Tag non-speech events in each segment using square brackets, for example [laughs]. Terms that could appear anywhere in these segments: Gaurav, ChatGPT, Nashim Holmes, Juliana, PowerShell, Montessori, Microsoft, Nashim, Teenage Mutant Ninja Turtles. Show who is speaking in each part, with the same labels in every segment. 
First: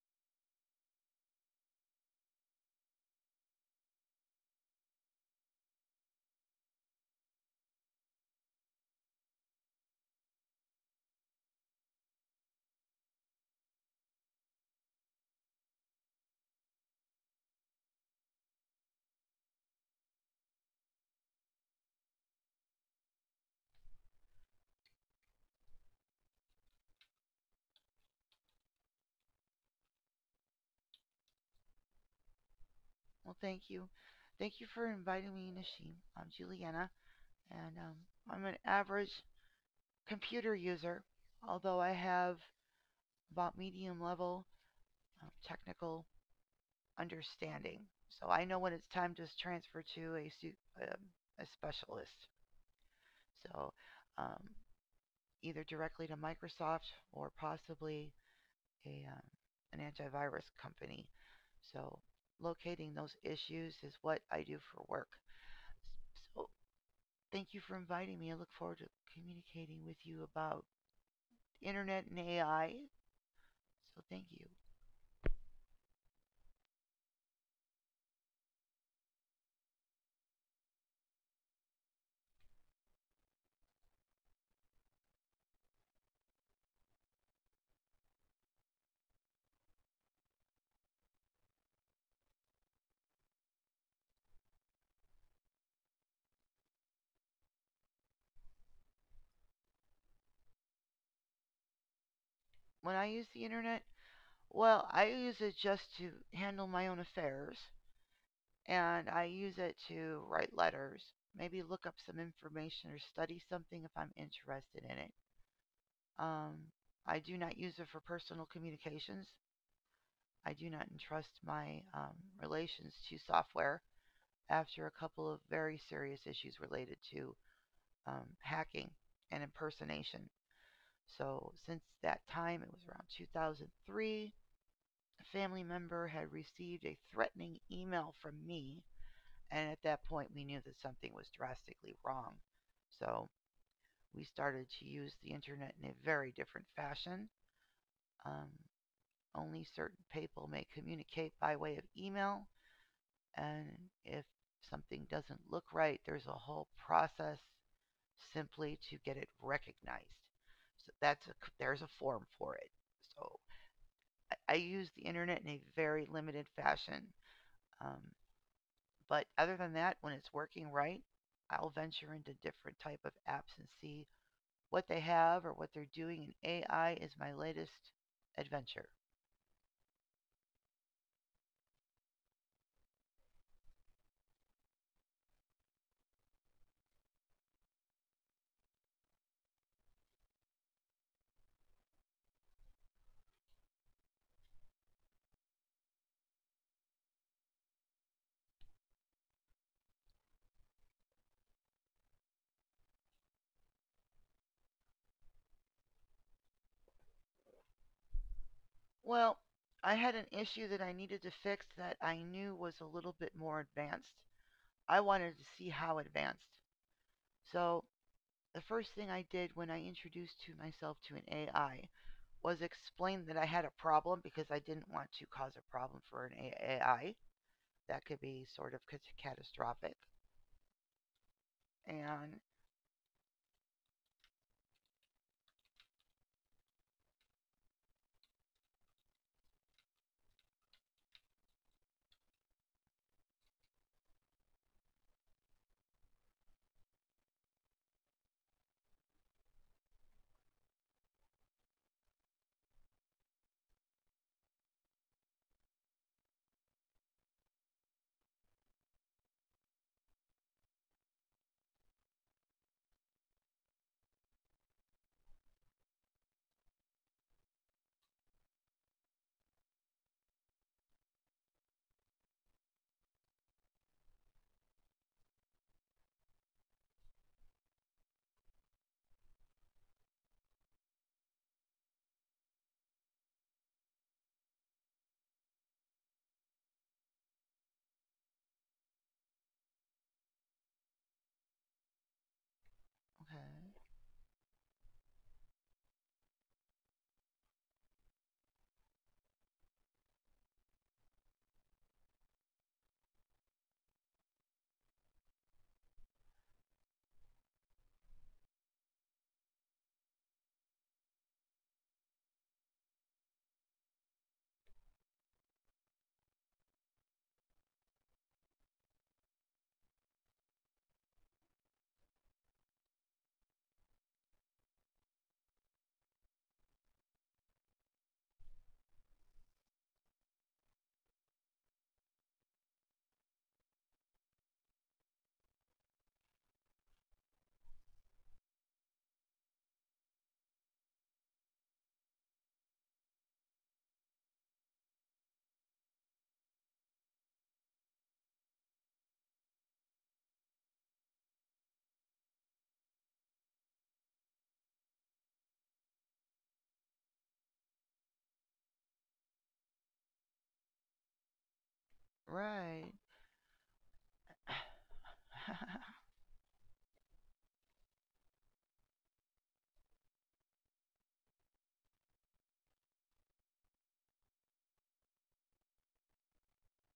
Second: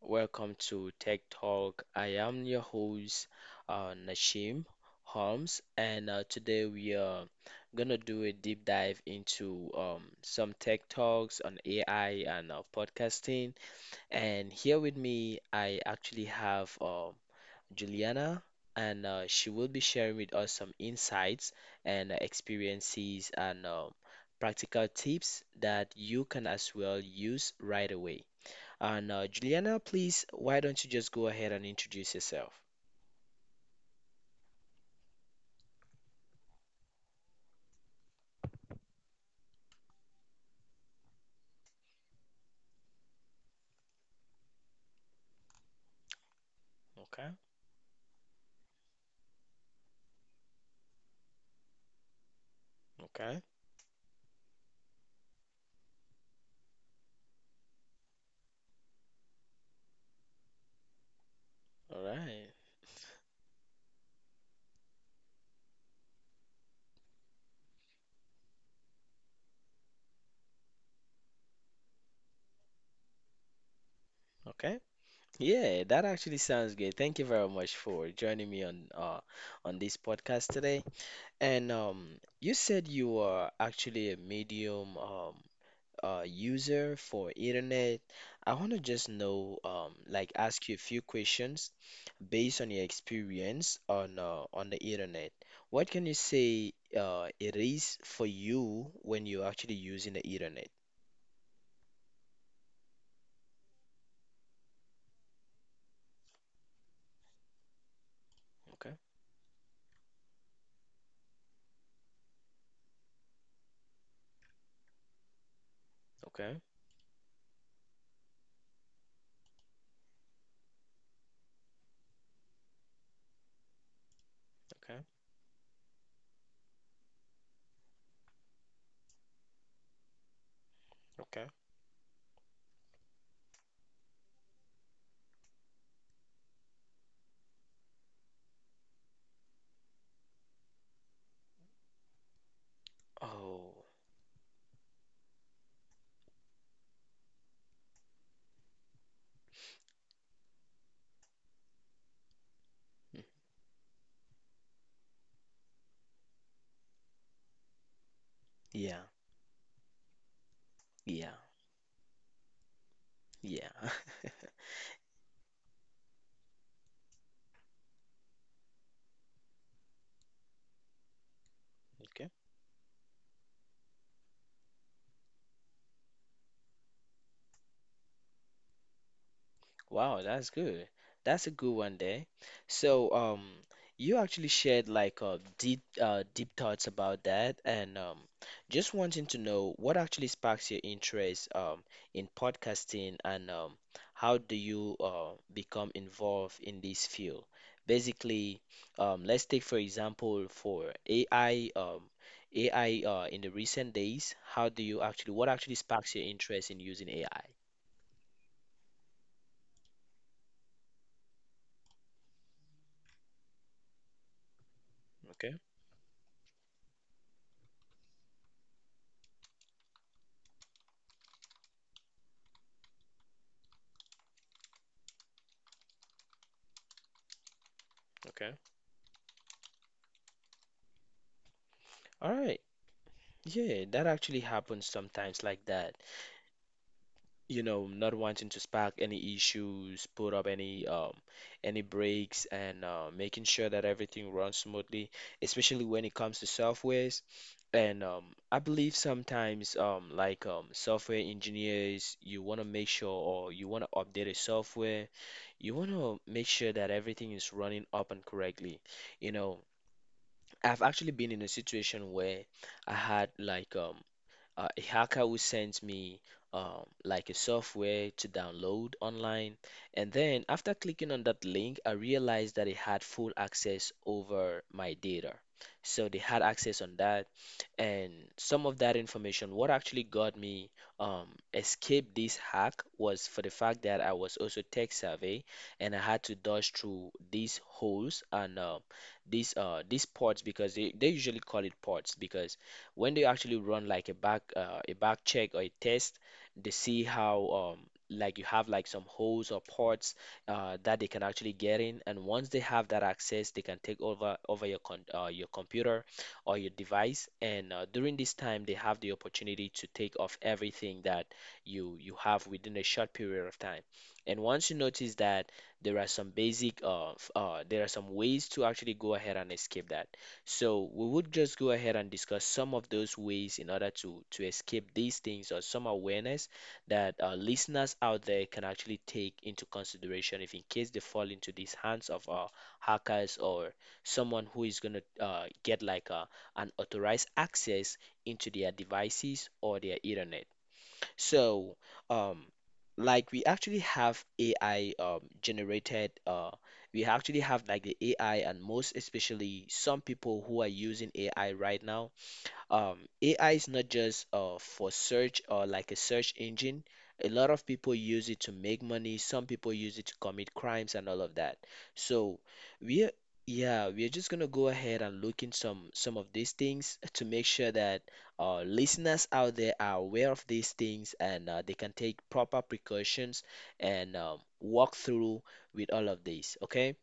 Speaker 1: Welcome to Tech Talk. I am your host, Nashim Holmes, and today we are gonna do a deep dive into some tech talks on AI and podcasting. And here with me, I actually have Juliana, and she will be sharing with us some insights and experiences and practical tips that you can as well use right away. And Juliana, please, why don't you just go ahead and introduce yourself?
Speaker 2: Well, thank you. Thank you for inviting me, Nashim. I'm Juliana, and I'm an average computer user, although I have about medium level technical
Speaker 1: Okay,
Speaker 2: understanding. So I know when it's time to transfer to um, a specialist.
Speaker 1: okay,
Speaker 2: So um, either directly to Microsoft or possibly a, um, an antivirus company. So
Speaker 1: all right,
Speaker 2: locating those issues is what I do for work. So thank you for inviting me. I look forward to communicating with you about the internet and AI. So thank you.
Speaker 1: okay. Yeah, that actually sounds good. Thank you very much for joining me on this podcast today. And you said you are actually a medium. User for internet. I want to just know, like, ask you a few questions based on your experience on the internet. What can you say it is for you when you're actually using the internet?
Speaker 2: When I use the internet, well, I use it just to handle my own affairs,
Speaker 1: Okay,
Speaker 2: and I use it to write letters, maybe look up some information or study something if I'm interested in it. Um,
Speaker 1: okay,
Speaker 2: I do not use it for personal communications. I do not entrust my relations to software after a
Speaker 1: okay,
Speaker 2: couple of very serious issues related to hacking and impersonation.
Speaker 1: okay.
Speaker 2: So, since that time, it was around 2003, a family member had received a threatening email from me. And at that point, we knew that something was drastically wrong. So,
Speaker 1: Oh,
Speaker 2: we started to use the internet in a very different fashion. Um, Only certain people may communicate by way of email.
Speaker 1: mm,
Speaker 2: And if something doesn't look right, there's a whole process simply to
Speaker 1: yeah,
Speaker 2: get it recognized. So that's
Speaker 1: yeah,
Speaker 2: there's a form for it. So
Speaker 1: yeah.
Speaker 2: I use the internet in a very limited fashion. Um, but other than that, when it's working right, I'll venture into
Speaker 1: [laughs]
Speaker 2: different type of apps and see what they have or what they're doing. And AI is my latest adventure.
Speaker 1: Wow, that's good. That's a good one there. So, you actually shared like deep thoughts about that, and just wanting to know what actually sparks your interest in podcasting, and how do you become involved in this field? Basically, let's take for example for AI, AI in the recent days, how do you actually, what actually sparks your interest in using AI?
Speaker 2: Well, I had an issue that I needed to fix that I knew was a little bit more advanced. I wanted to
Speaker 1: Okay,
Speaker 2: see how advanced. So the first thing I did when I introduced to myself to an AI was explain that I had a problem because I didn't want to cause a problem for an AI. That could be
Speaker 1: okay.
Speaker 2: sort of catastrophic.
Speaker 1: All
Speaker 2: And,
Speaker 1: right. Yeah, that actually happens sometimes like that. You know, not wanting to spark any issues, put up any breaks and making sure that everything runs smoothly, especially when it comes to softwares. And I believe sometimes software engineers, you want to make sure or you want to update a software, you want to make sure that everything is running up and correctly. You know, I've actually been in a situation where I had like a hacker will send me like a software to download online. And then after clicking on that link, I realized that it had full access over my data. So they had access on that. And some of that information, what actually got me um, escape this hack was for the fact that I was also tech savvy and I had to dodge through these holes and these ports because they usually call it ports because when they actually run
Speaker 2: okay,
Speaker 1: like a back check or a test, they see how, like you have like some holes or ports that they can actually get in, and once they have that access, they can take over your computer or your device. And during this time, they have the opportunity to take off everything that you have within a short period of time. And once you notice that there are some there are some ways to actually go ahead and escape that. So we would just go ahead and discuss some of those ways in order to escape these things or some awareness that our listeners out there can actually take into consideration if in case they fall into these hands of hackers or someone who is gonna get like an authorized access into their devices or their internet. So, um, like we actually we actually have like the AI, and most especially some people who are using AI right now. AI is not just for search or like a search engine. A lot of people use it to make money. Some people use it to commit crimes and all of that. So
Speaker 2: right.
Speaker 1: we Yeah, we're just gonna go ahead and look in
Speaker 2: [sighs] [laughs]
Speaker 1: some of these things to make sure that listeners out there are aware of these things and they can take proper precautions and walk through with all of these. Okay,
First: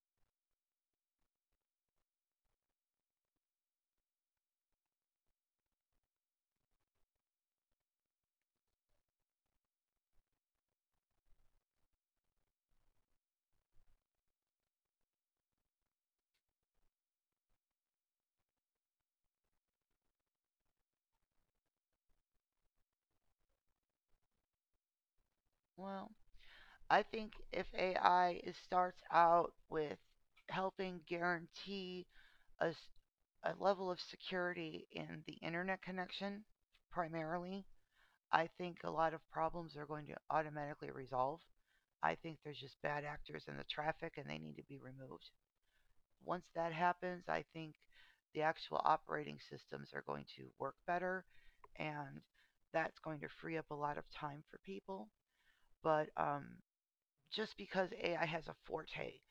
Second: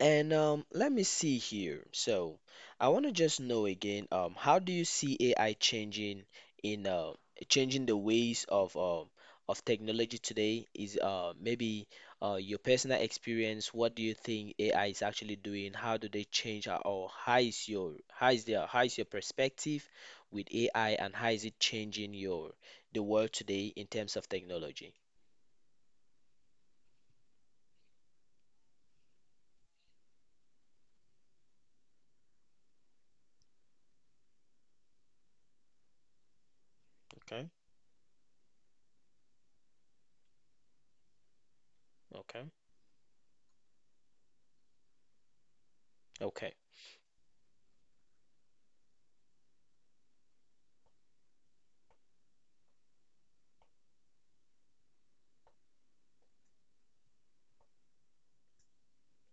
Speaker 1: and let me see here. So I want to just know again, how do you see AI changing in changing the ways of technology today? Is maybe your personal experience, what do you think AI is actually doing? How do they change uh, or how is your perspective with AI and how is it changing your the world today in terms of technology?
Speaker 2: Well, I think if AI starts out with helping guarantee a level of security in the internet connection,
Speaker 1: Okay,
Speaker 2: primarily, I think a lot of problems are going to automatically resolve. I think
Speaker 1: okay,
Speaker 2: there's just bad actors in the traffic and they need to be removed. Once
Speaker 1: okay.
Speaker 2: that happens, I think the actual operating systems are going to work better and that's going to free up a lot of time for people. But just because AI has a forte,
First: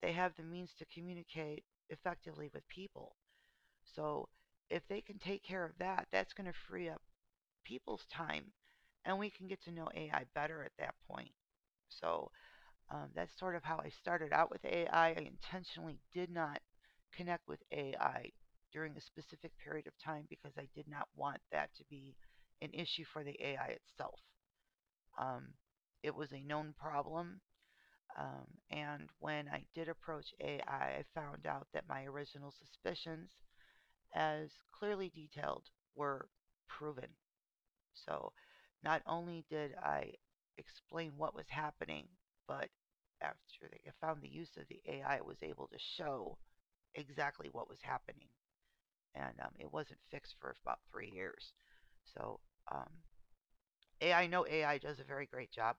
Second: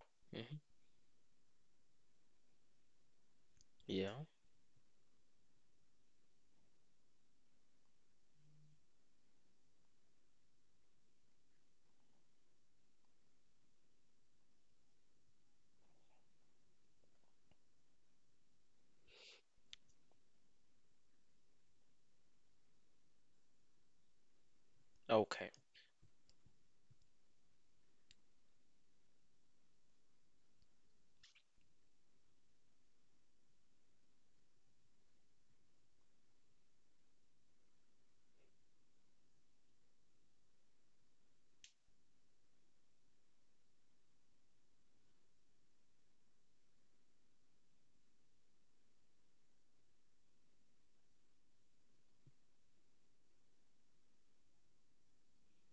Speaker 2: they have the
Speaker 1: Hmm.
Speaker 2: means to communicate effectively with people.
Speaker 1: Yeah.
Speaker 2: So if they can take care of that, that's going to free up people's time and we can get to know AI better at that point. So that's sort of how I started out with AI. I intentionally did not connect with AI during a specific period of time because I did not want that to be an issue for the AI itself.
Speaker 1: Okay.
Speaker 2: Um, it was a known problem. And when I did approach AI, I found out that my original suspicions, as clearly detailed, were proven. So not only did I explain what was happening, but after they found the use of the AI, it was able to show exactly what was happening. And it wasn't fixed for about 3 years. So um, AI, I know AI does a very great job.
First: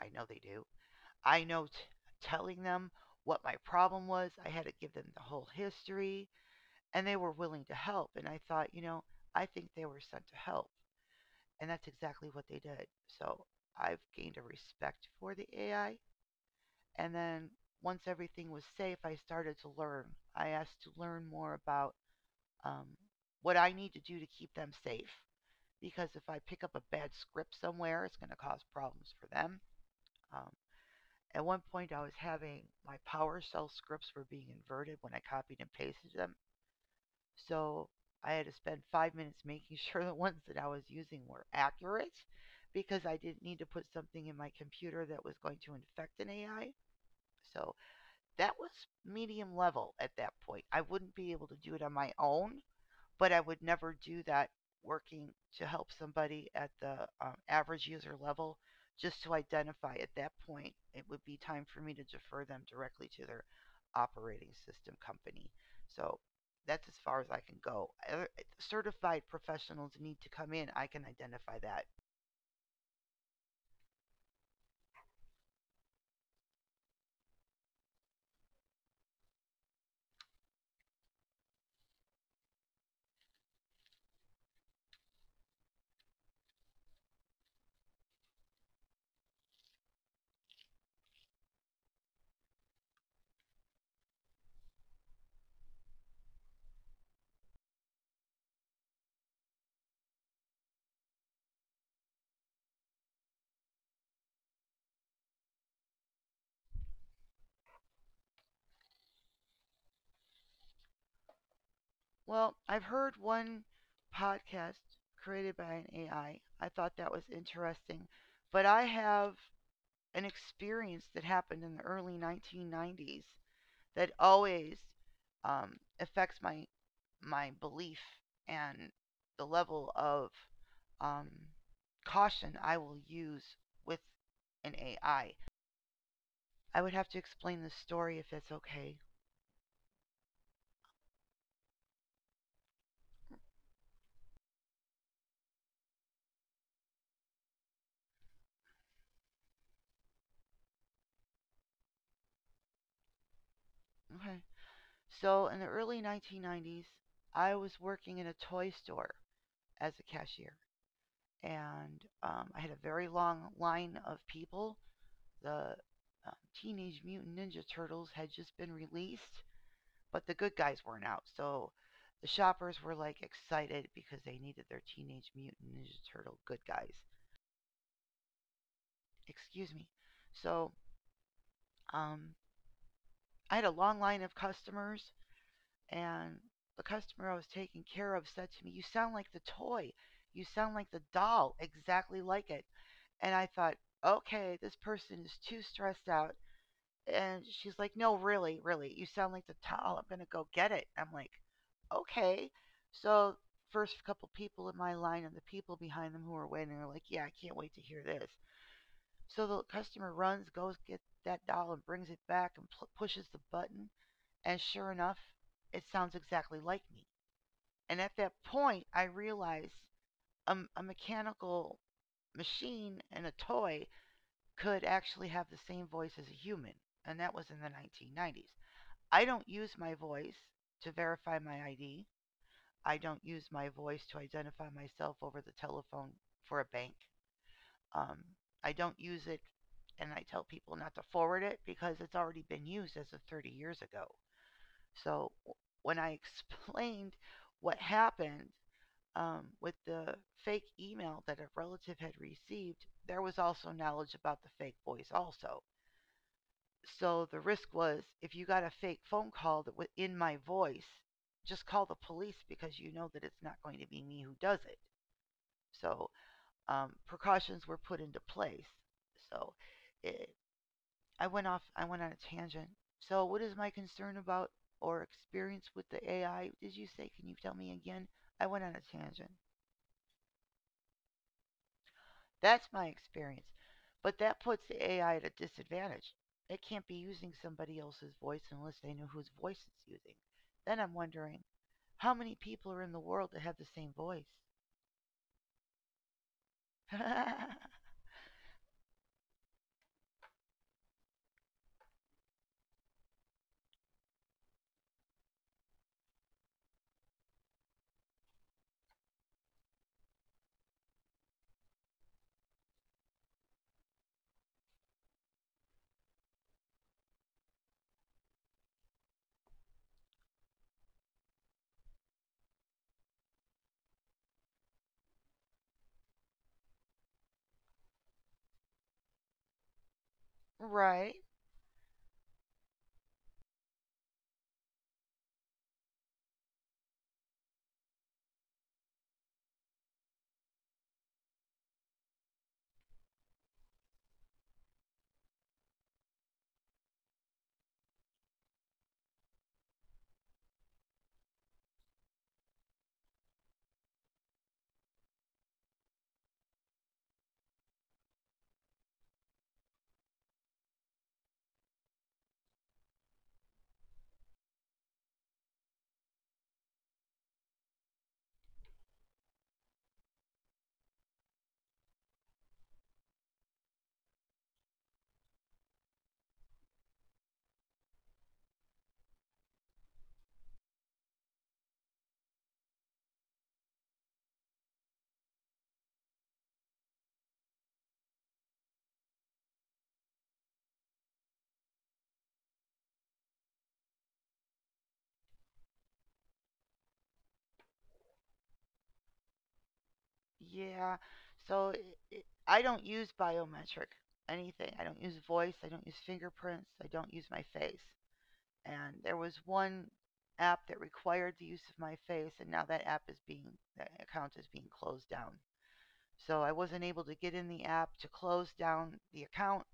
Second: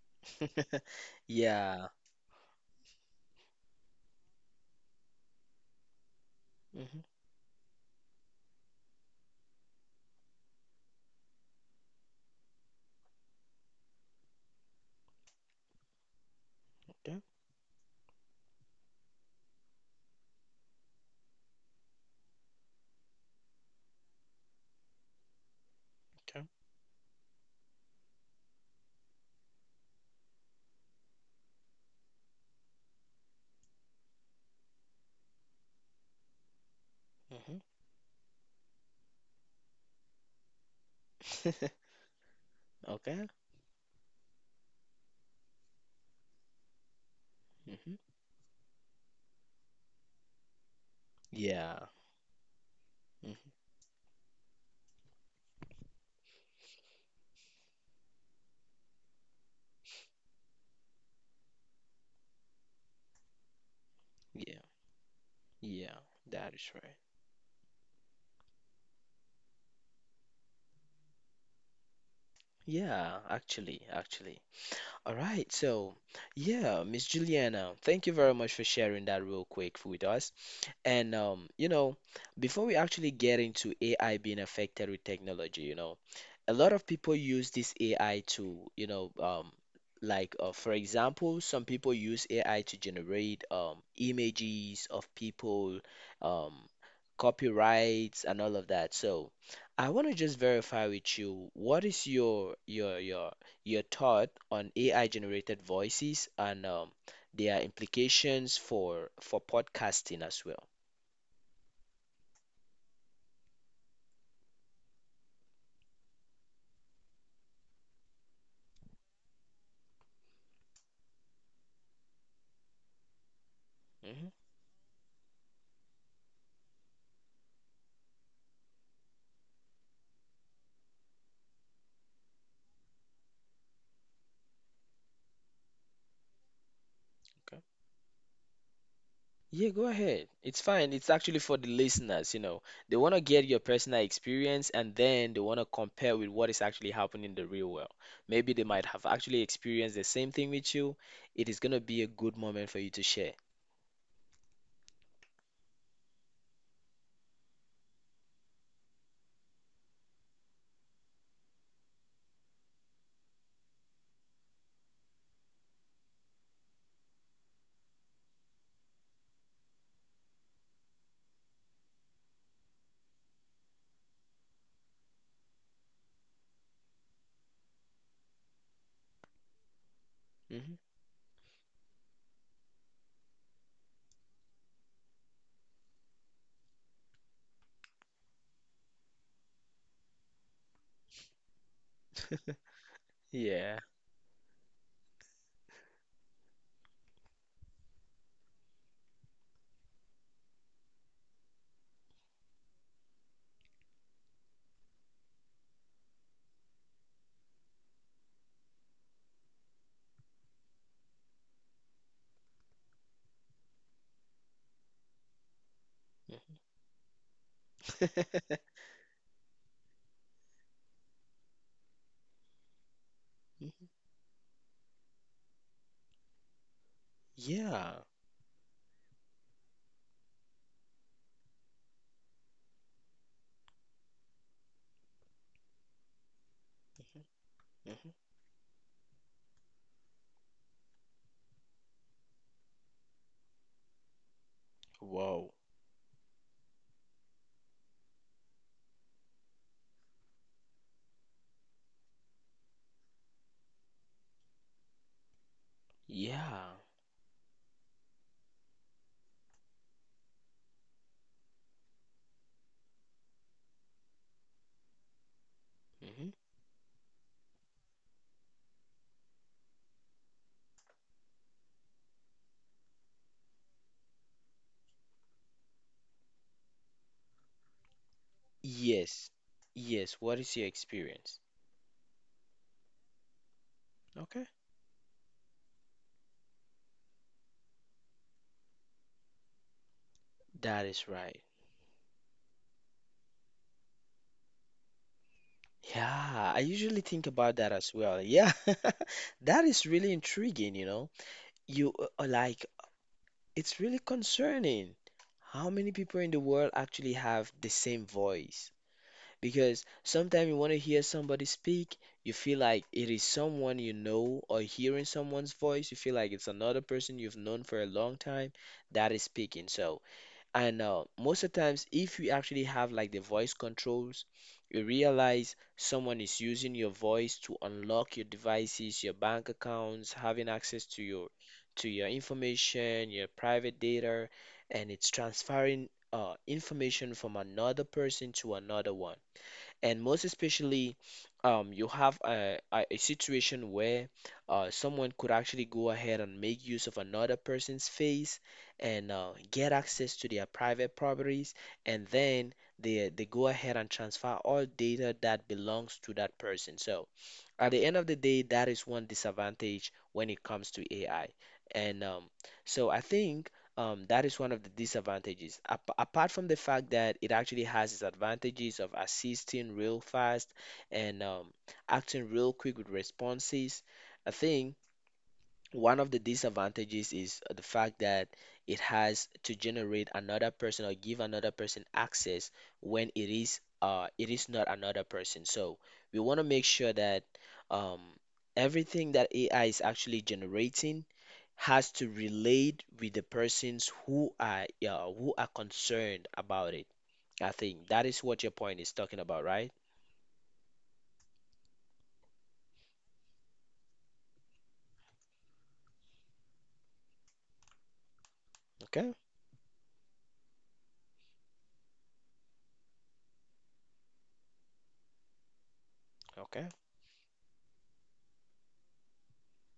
Speaker 2: I know they do.
Speaker 1: [laughs]
Speaker 2: I know
Speaker 1: Yeah.
Speaker 2: telling them what my problem was, I had to give them the whole history,
Speaker 1: Hmm.
Speaker 2: and they were willing to help. And I thought, you know, I think they were sent to help and that's exactly what they did. So I've gained a respect for the AI. And
Speaker 1: Okay.
Speaker 2: then once everything was safe, I started to learn. I asked to learn more about um, what I need to do to keep them safe. Because if I
Speaker 1: Okay.
Speaker 2: pick up a bad script somewhere, it's going to cause problems for them. Um, at one point, I was having my PowerShell scripts were being inverted when I copied and pasted them.
Speaker 1: Hmm.
Speaker 2: So I had to spend 5 minutes making [laughs] sure the ones that I was using were
Speaker 1: [laughs]
Speaker 2: accurate because I
Speaker 1: Okay.
Speaker 2: didn't need to put something in my computer that was going to infect an AI. So
Speaker 1: Hmm.
Speaker 2: that was medium level at that point. I wouldn't be able to do it
Speaker 1: Yeah.
Speaker 2: on my own, but
Speaker 1: Hmm.
Speaker 2: I would never do that working to help somebody at the average user level. Just to identify at that point it would be time for me to defer them directly to their operating
Speaker 1: Yeah.
Speaker 2: system company.
Speaker 1: Yeah.
Speaker 2: So
Speaker 1: That is
Speaker 2: that's
Speaker 1: right.
Speaker 2: as far as I can go. Certified professionals need to come in. I can identify that.
Speaker 1: Yeah. All right, so yeah, Miss Juliana, thank you very much for sharing that real quick with us. And you know, before we actually get into AI being affected with technology, you know, a lot of people use this AI to, you know, like for example, some people use AI to generate images of people, um, copyrights and all of that. So I want to just verify with you, what is your thought on AI generated voices and their implications for podcasting as well.
Speaker 2: Well, I've heard one podcast created by an AI. I thought that was interesting, but I have an experience that happened in the early 1990s that
Speaker 1: Hmm.
Speaker 2: always um, affects my belief and the level of um, caution I will use with an AI. I would have to explain
Speaker 1: Okay.
Speaker 2: the story if that's okay.
Speaker 1: Yeah, go ahead. It's fine. It's actually for the listeners, you know. They want to get your personal experience and then they want to compare with what is actually happening in the real world. Maybe they might have actually experienced the same thing with you. It is going to be a good moment for you to share.
Speaker 2: Okay. So in the early 1990s, I was working in a toy store as a cashier, and I had a very long line of people. The um, Teenage Mutant Ninja Turtles had just been released, but the good guys weren't out, so the shoppers were like excited because they needed their Teenage Mutant Ninja Turtle good guys. Excuse me. So
Speaker 1: Hmm.
Speaker 2: um, I had a long line of customers, and the customer I was taking care of said to me, "You sound like the toy. You sound like the doll, exactly like it." And I thought,
Speaker 1: Yeah.
Speaker 2: okay, this person is too stressed out. And she's like, "No, really, really, you sound like the towel. I'm gonna go get it." I'm like, "Okay." So first couple people in my line and the people behind them who are waiting are like, "Yeah, I can't wait to hear this." So the customer runs, goes gets that doll and brings it back and pushes the button, and sure enough, it sounds
Speaker 1: Mhm.
Speaker 2: exactly like me. And at that
Speaker 1: [laughs]
Speaker 2: point, I realized a mechanical machine and a toy
Speaker 1: Mhm.
Speaker 2: could actually have the same voice as a human, and that was in the
Speaker 1: Yeah.
Speaker 2: 1990s. I don't use my voice to verify my ID. I don't use my voice to identify myself over the telephone for a bank.
Speaker 1: Mhm.
Speaker 2: Um, I don't use it, and I tell people not to forward it because it's already been used as of 30 years ago. So
Speaker 1: Wow.
Speaker 2: when I [laughs] explained what happened with the fake email that a relative had received, there was also knowledge about the fake voice, also.
Speaker 1: Yeah.
Speaker 2: So the risk was if you got a fake phone call that was in my voice, just call the police because you know that it's not going to be me who does it. So
Speaker 1: Mhm.
Speaker 2: precautions were put into place. So it, I went off. I went on a tangent. So what is my concern about or experience with the AI? Did you say? Can you tell me again? I went on a
Speaker 1: Yes.
Speaker 2: tangent.
Speaker 1: Yes. What is your experience?
Speaker 2: That's my experience. But that
Speaker 1: Okay.
Speaker 2: puts the AI at a disadvantage. It can't be using somebody else's voice unless they know whose voice it's using. Then
Speaker 1: That
Speaker 2: I'm
Speaker 1: is right.
Speaker 2: wondering how many people are in the world that have the same voice?
Speaker 1: Yeah, I usually think about that
Speaker 2: [laughs]
Speaker 1: as well. Yeah, [laughs] that is really intriguing, you know. You uh, uh, like, it's really concerning how many people in the world actually have the same voice. Because sometimes you want to hear somebody speak, you feel like it is someone you know, or hearing someone's voice, you feel like it's another person you've known for a long time that is speaking. So, and most of the times, if you actually have like the voice controls, you realize someone is using your voice to unlock your devices, your bank accounts, having access
Speaker 2: Right.
Speaker 1: to your information, your private data, and it's transferring information from another person to another one and most especially you have a situation where someone could actually go ahead and make use of another person's face and get access to their private properties and then they go ahead and transfer all data that belongs to that person so at the end of the day, that is one disadvantage when it comes to AI. And so I think that is one of the disadvantages. Ap Apart from the fact that it actually has its advantages of assisting real fast and acting real quick with responses, I think one of the disadvantages is the fact that it has to generate another person or give another person access when it is not another person. So we want to make sure that um everything that AI is actually generating has to relate with the persons who are concerned about it. I think that is what your point is talking about, right?
Speaker 2: Yeah. So it, I don't use biometric anything. I don't use voice. I don't use fingerprints. I don't use my face. And
Speaker 1: Okay.
Speaker 2: there was one app that required the use of my face, and now that account is being closed down. So I
Speaker 1: Okay.
Speaker 2: wasn't able to get in the app to close down the account.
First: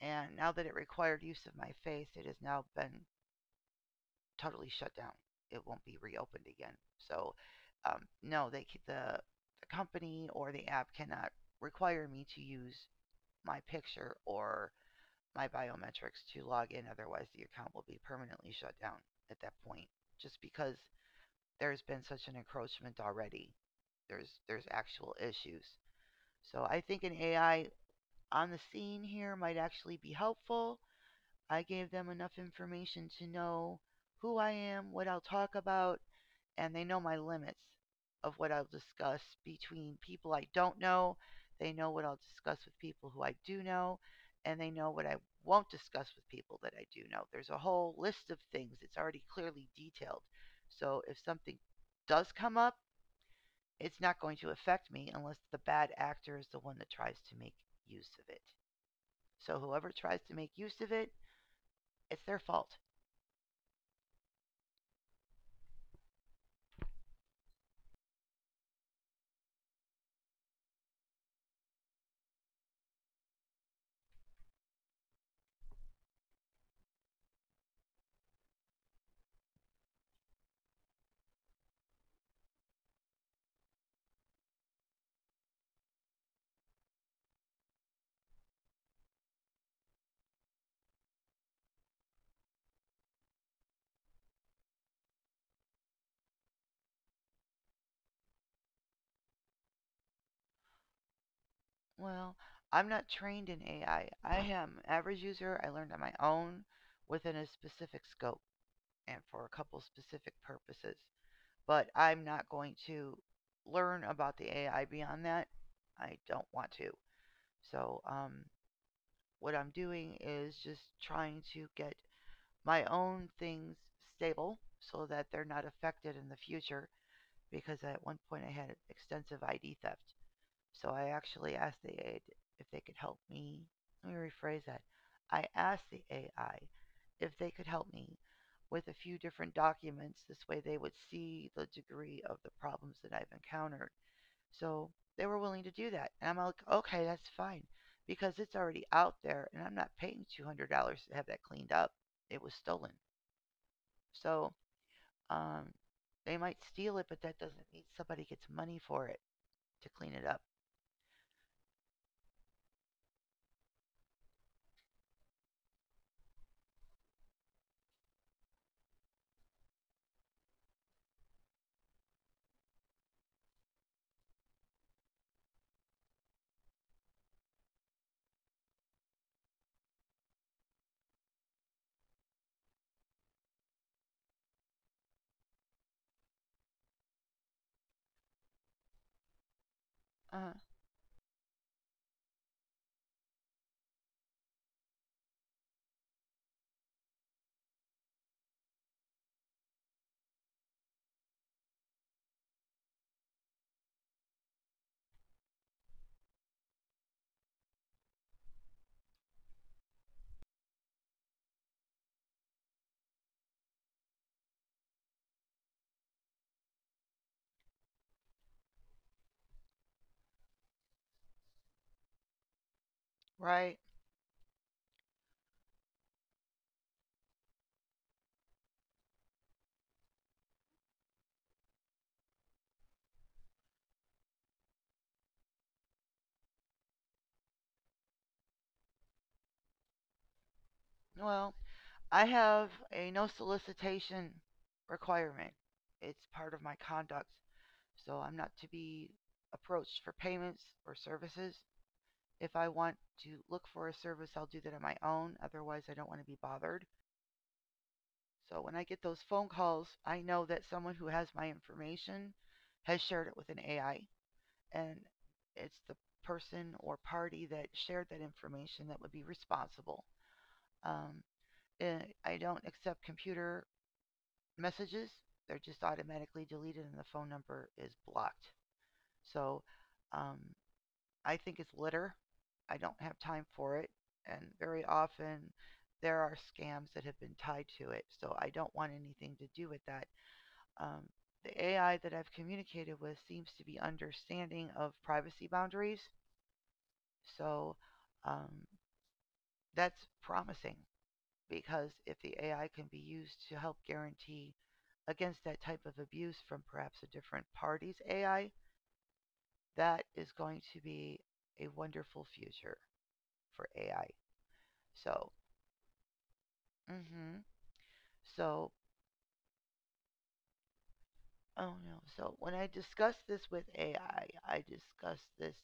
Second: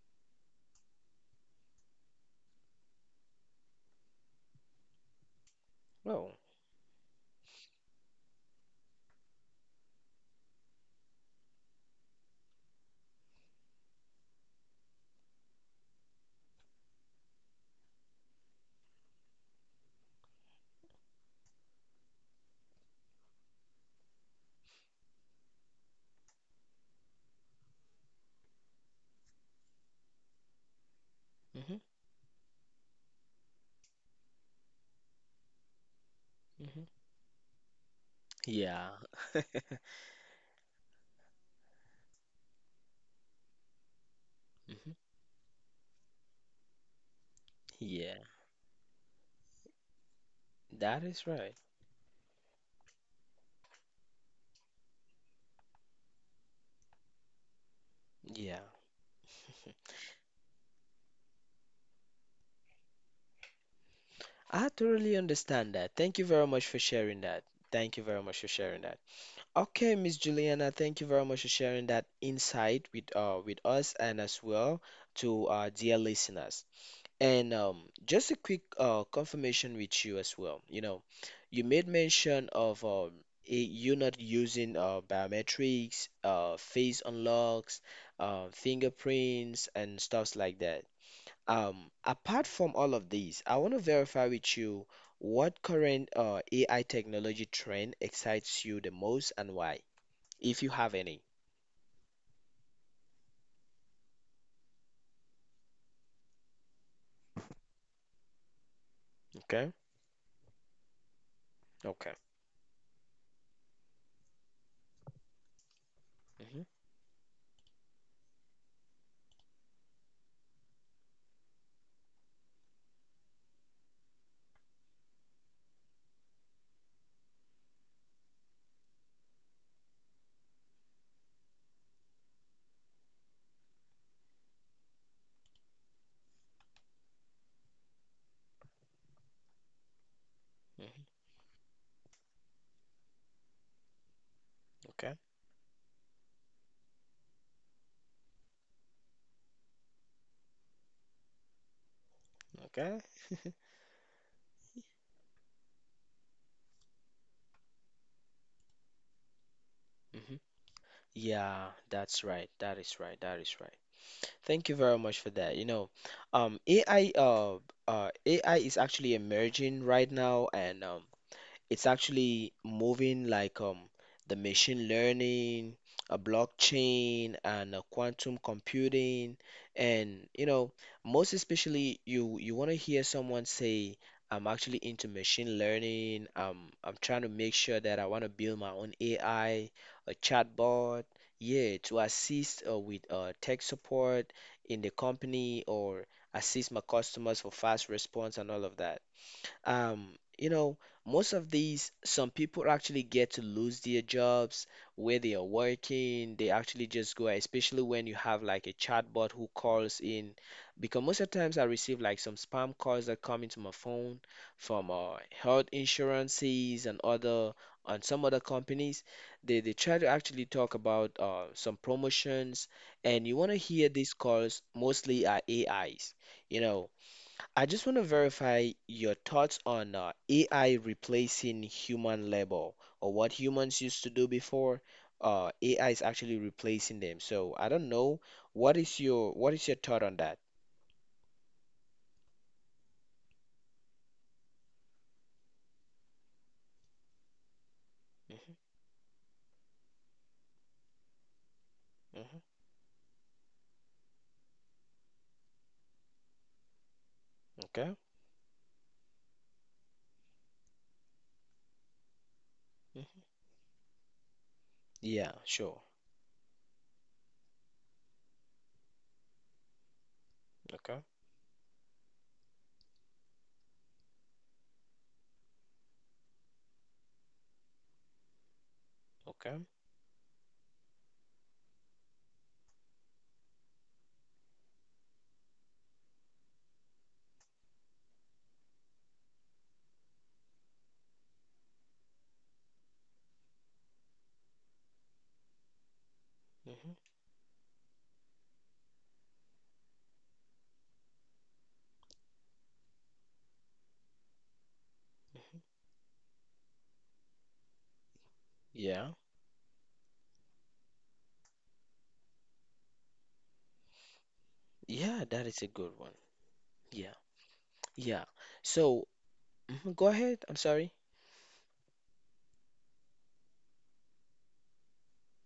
Speaker 2: And now that it required use of my face, it has now been totally shut down. It won't be
Speaker 1: Well.
Speaker 2: reopened again. So, no, the company or the app cannot require me to use my picture or my biometrics to log in. Otherwise, the account will be permanently shut down at that point. Just because there's been such an encroachment already, there's actual issues. So I think an AI on the scene here might actually be helpful. I
Speaker 1: Hmm.
Speaker 2: gave them enough information to know who I am, what I'll talk about, and they
Speaker 1: Hmm.
Speaker 2: know my limits of what I'll
Speaker 1: Yeah.
Speaker 2: discuss between people I don't know. They know what I'll discuss with people who I do know, and they know
Speaker 1: Hmm.
Speaker 2: what I won't discuss with people that I do know. There's a whole
Speaker 1: Yeah.
Speaker 2: list of things. It's already clearly detailed. So
Speaker 1: That
Speaker 2: if
Speaker 1: is right.
Speaker 2: something does come up, it's not going to affect me unless the bad actor is the one that tries to make use of it.
Speaker 1: Yeah,
Speaker 2: So whoever tries to make use of it, it's their fault.
Speaker 1: I thoroughly understand that. Thank you very much for sharing that. Thank you very much for sharing that. Okay, Miss Juliana, thank you very much for sharing that insight with us and as well to our dear listeners. And just a quick confirmation with you as well. You know, you made mention of i- you not using biometrics, face unlocks, fingerprints and stuffs like that. Apart from all of these, I want to verify with you what current AI technology trend excites you the most and why, if you have any.
Speaker 2: Well, I'm not trained in AI. I am an average user. I learned on my own within a specific scope and for a
Speaker 1: Okay.
Speaker 2: couple specific purposes. But
Speaker 1: Okay.
Speaker 2: I'm not going to learn about the AI beyond that. I don't
Speaker 1: Hmm.
Speaker 2: want to. So, um, what I'm doing is just trying to get my own things stable so that they're not affected in the future because at one point I had extensive ID theft. So I actually asked the AI if they could help me. Let me rephrase that. I asked the AI if they could help me with a few different documents. This way they would
Speaker 1: Hmm.
Speaker 2: see the degree of the problems that I've encountered. So
Speaker 1: Okay.
Speaker 2: they were willing to do that. And I'm like, okay, that's fine because it's already out there and I'm not paying $200 to have that cleaned up. It was stolen.
Speaker 1: Okay.
Speaker 2: So um, they might steal it, but that doesn't mean somebody gets money for it to clean it
Speaker 1: Hmm.
Speaker 2: up.
Speaker 1: Yeah, that's right. That is right. That is right. Thank you very much for that. You know, um, AI uh, uh, AI is actually emerging right now, and it's actually moving like the machine learning, a blockchain, and a quantum computing. And you know, most especially you want to hear someone say, I'm actually into machine learning. I'm trying to make sure that I want to build my own AI, a
Speaker 2: Uh,
Speaker 1: chatbot, yeah, to assist with tech support in the company or assist my customers for fast response and all of that. Um, you know, most of these, some people actually get to lose their jobs where they are working. They actually just go, especially when you have like a chatbot who calls in, because most of the times I receive like some spam calls that come into my phone from health insurances and some other companies. They try to actually talk about some promotions, and you want to
Speaker 2: right.
Speaker 1: hear these calls mostly are AIs. You know, I just want to verify your thoughts on AI replacing human labor or what humans used to do before. AI is actually replacing them. So I don't know what is your thought on that?
Speaker 2: Well, I have a no solicitation requirement. It's part of my conduct, so I'm not
Speaker 1: Mm-hmm,
Speaker 2: to be approached for payments or services.
Speaker 1: mm-hmm,
Speaker 2: If I want to look for a service, I'll do that on my own. Otherwise, I don't want to be bothered.
Speaker 1: okay.
Speaker 2: So when I get those phone calls, I know that someone who has my information has
Speaker 1: Hmm.
Speaker 2: shared it with an AI, and
Speaker 1: Yeah,
Speaker 2: it's
Speaker 1: sure.
Speaker 2: the person or party that shared that information that would be responsible.
Speaker 1: Okay.
Speaker 2: Um, I don't accept computer messages, they're just automatically deleted and the phone number is blocked. So
Speaker 1: Okay.
Speaker 2: um, I think it's litter, I don't have time for it, and very often there are scams that have been tied to it, so I don't want anything to do with that. um, the AI that I've communicated with seems to be understanding of privacy boundaries,
Speaker 1: Mm-hmm,
Speaker 2: so um, that's promising. Because if the AI can be used to help guarantee against that
Speaker 1: mm-hmm.
Speaker 2: type of abuse from perhaps a different party's AI,
Speaker 1: Yeah.
Speaker 2: that is going to be a wonderful future for AI. So,
Speaker 1: Yeah, that is a good one. Yeah.
Speaker 2: hmm.
Speaker 1: Yeah.
Speaker 2: So
Speaker 1: So mhm, go ahead. I'm sorry.
Speaker 2: oh no, so when I discussed this with AI, I discussed this.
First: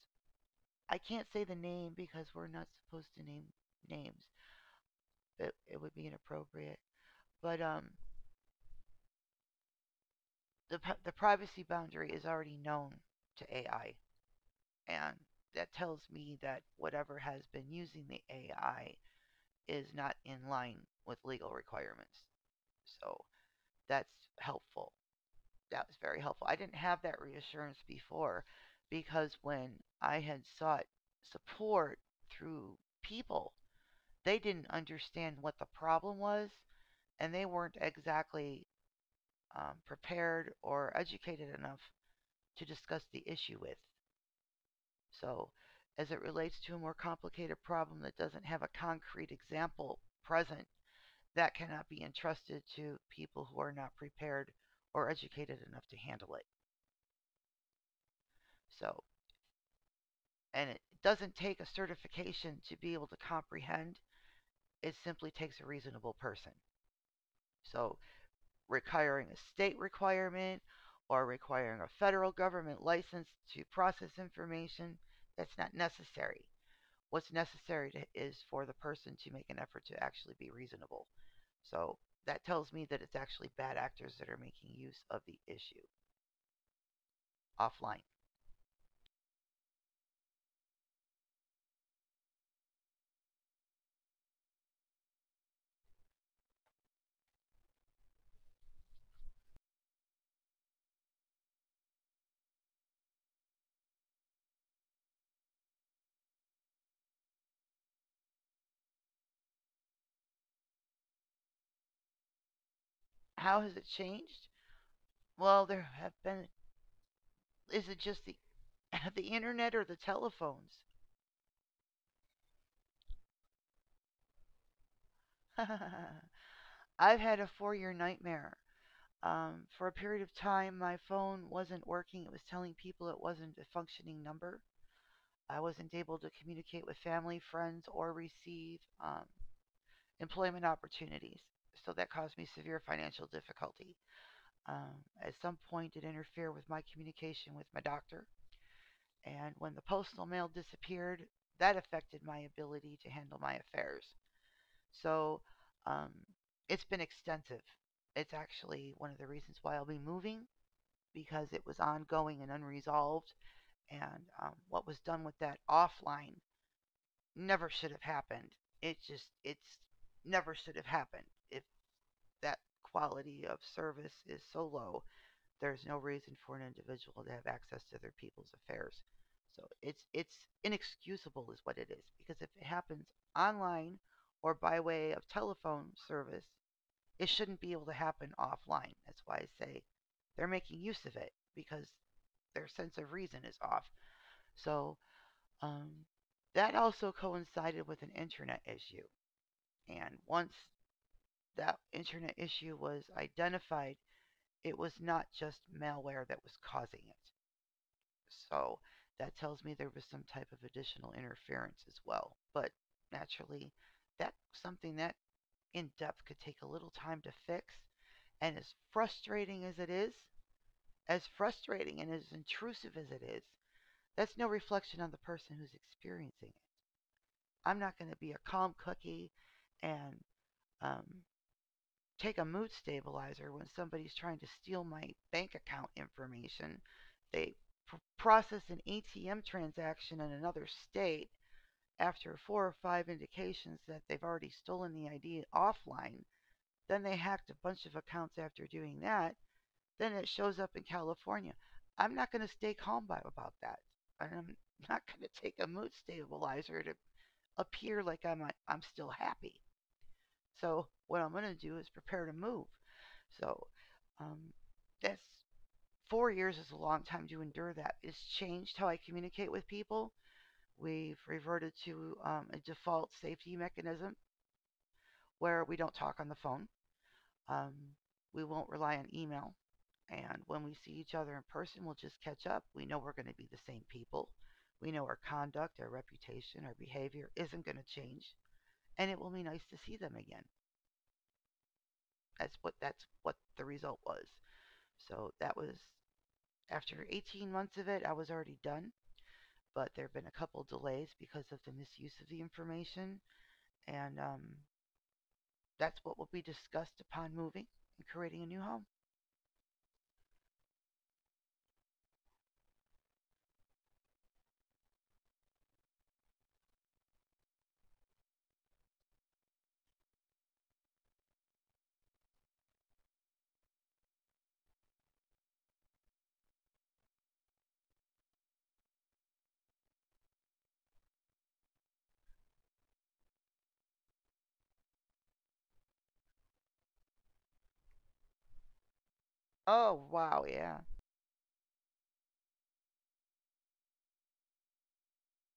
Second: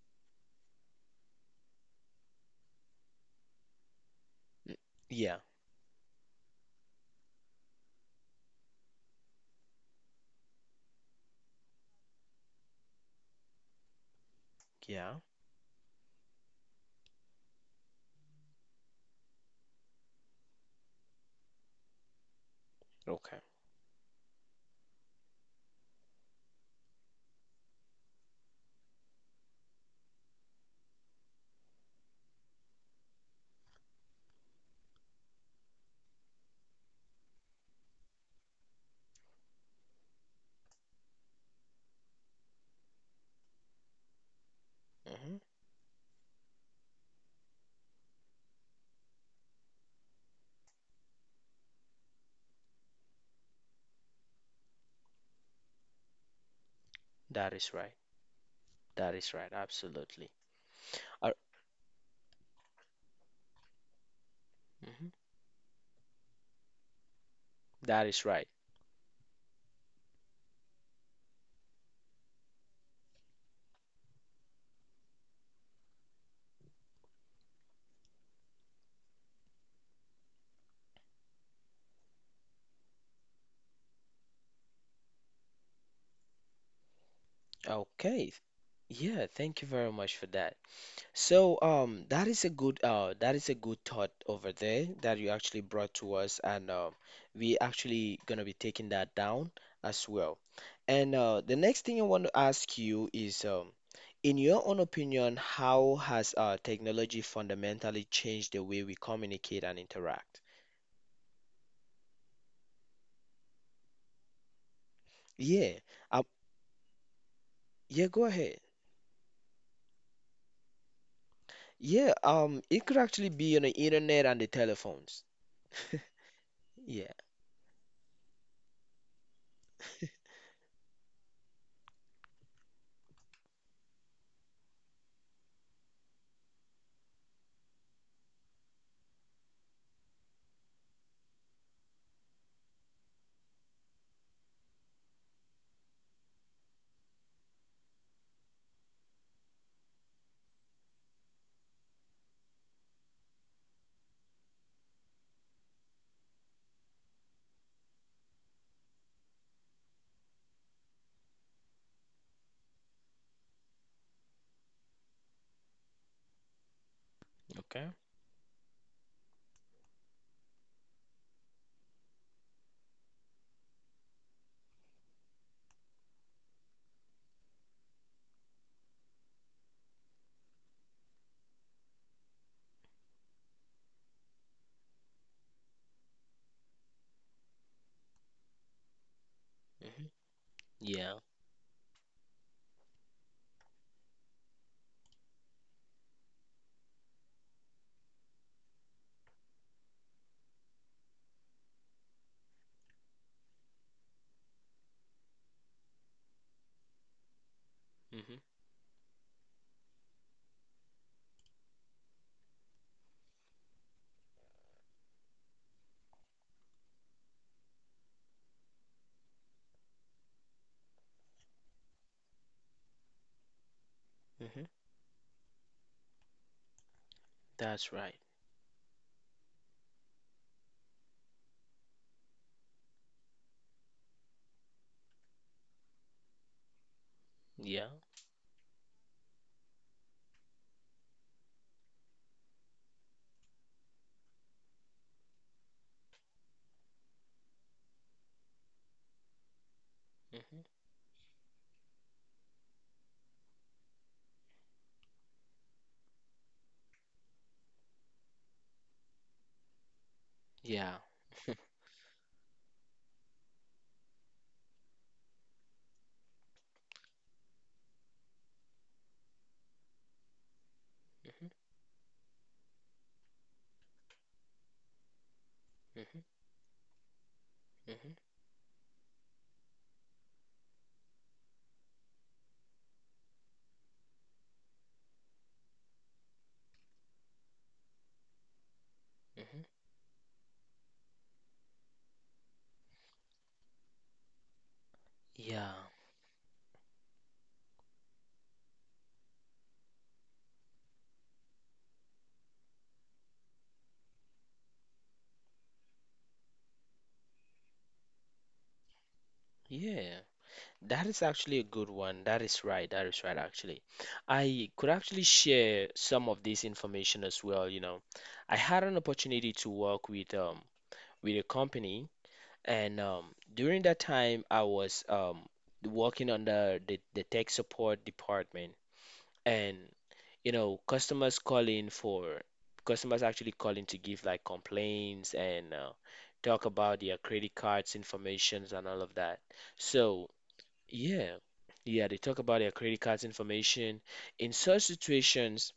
Speaker 2: I can't say the name because we're not supposed to name names.
Speaker 1: Yeah.
Speaker 2: It would be inappropriate. But the the privacy boundary is already known to AI.
Speaker 1: Yeah.
Speaker 2: And that tells me that whatever has been using the AI is not in line with legal requirements. So
Speaker 1: Okay.
Speaker 2: that's helpful. That was very helpful. I didn't have that reassurance before because when I had sought support through people, they didn't understand what the problem was and they weren't exactly prepared or educated enough to discuss the issue with.
Speaker 1: Mm-hmm.
Speaker 2: So, as it relates to a more complicated problem that doesn't have a concrete example present, that cannot be entrusted to people who are not prepared or educated enough to handle it.
Speaker 1: That is right. That
Speaker 2: So,
Speaker 1: is right. Absolutely.
Speaker 2: and it doesn't take a certification to be able to comprehend, it simply takes a reasonable person.
Speaker 1: That
Speaker 2: So,
Speaker 1: is right.
Speaker 2: requiring a state requirement or requiring a federal government license to process information, that's not necessary. What's necessary to, is for the person to make an effort to actually be reasonable. So that tells me that it's actually bad actors that are making use of the issue offline.
Speaker 1: Okay. Yeah, thank you very much for that. So, that is a good that is a good thought over there that you actually brought to us, and we actually gonna be taking that down as well. And the next thing I want to ask you is in your own opinion, how has technology fundamentally changed the way we communicate and interact?
Speaker 2: How has it changed?
Speaker 1: Yeah.
Speaker 2: Well, there
Speaker 1: Um,
Speaker 2: have been. Is
Speaker 1: yeah,
Speaker 2: it
Speaker 1: go
Speaker 2: just the
Speaker 1: ahead.
Speaker 2: [laughs] the internet or the telephones?
Speaker 1: Yeah, it could actually be on the internet and the telephones.
Speaker 2: [laughs]
Speaker 1: Yeah.
Speaker 2: I've had a four-year nightmare. For a period of time, my phone wasn't working. It was telling people it wasn't a functioning number. I wasn't able to communicate with family, friends, or receive employment opportunities. So that caused me severe financial difficulty. Um, at some point, it interfered with my communication with my doctor. And when the postal mail disappeared, that affected my ability to handle my affairs. So um, it's been extensive. It's actually one of the reasons why I'll be moving because it was ongoing and unresolved. And what was done with that offline
Speaker 1: Okay.
Speaker 2: never should have happened. It just, it's never should have happened. If that quality of service is so low, there's no reason for an individual to have access to their people's affairs. So it's inexcusable is what it is, because if it happens online or by way of telephone service, it shouldn't be able to happen offline. That's why I say
Speaker 1: Hmm.
Speaker 2: they're making
Speaker 1: Yeah.
Speaker 2: use of it because their sense of reason is off. So um, that also coincided with an internet issue, and once that internet issue was identified, it was not just malware that was causing it.
Speaker 1: Hmm.
Speaker 2: So that tells me there was some type of additional interference as well. But naturally, that's something that in depth could take a little time to fix. And as frustrating as it is, as frustrating and as intrusive as it is, that's no
Speaker 1: Hmm.
Speaker 2: reflection on the person who's experiencing it.
Speaker 1: That's
Speaker 2: I'm
Speaker 1: right.
Speaker 2: not going to be a calm cookie and um, take a mood stabilizer when somebody's trying to steal my bank account information. They
Speaker 1: Yeah.
Speaker 2: process an ATM transaction in another state after four or five indications that they've already stolen the ID offline. Then they hacked a bunch of accounts after doing that. Then it
Speaker 1: Hmm.
Speaker 2: shows up in California. I'm not going to stay calm by, about that. And I'm [laughs] not going to take a mood stabilizer to appear like I'm still happy.
Speaker 1: Yeah.
Speaker 2: So what I'm going to do is prepare to move. So um, that's 4 years is a long time to endure that. It's changed how I communicate with people. We've
Speaker 1: Hmm.
Speaker 2: reverted to a default safety mechanism where we don't talk
Speaker 1: Hmm.
Speaker 2: on the phone. Um,
Speaker 1: Hmm.
Speaker 2: we won't rely on email. And when we see each other in person, we'll just catch up. We know we're going to be the same people. We know our conduct, our reputation, our behavior isn't going to change, and it will be
Speaker 1: Hmm.
Speaker 2: nice to see them again. That's what the result was. So that
Speaker 1: Yeah.
Speaker 2: was after 18 months of it, I was already done. But there have been a couple delays because of the misuse of the information, and that's what will be discussed upon moving and creating a new home.
Speaker 1: Yeah. That is actually a good one. That is right. That is right, actually. I could actually share some of this information as well, you know. I had an opportunity to work with a company, and during that time I was working under the tech support department, and you know, customers calling for customers actually calling to give like complaints, and talk about their credit cards informations and all of that.
Speaker 2: Oh
Speaker 1: So
Speaker 2: wow, yeah,
Speaker 1: yeah, yeah, they talk about their credit cards information in such situations.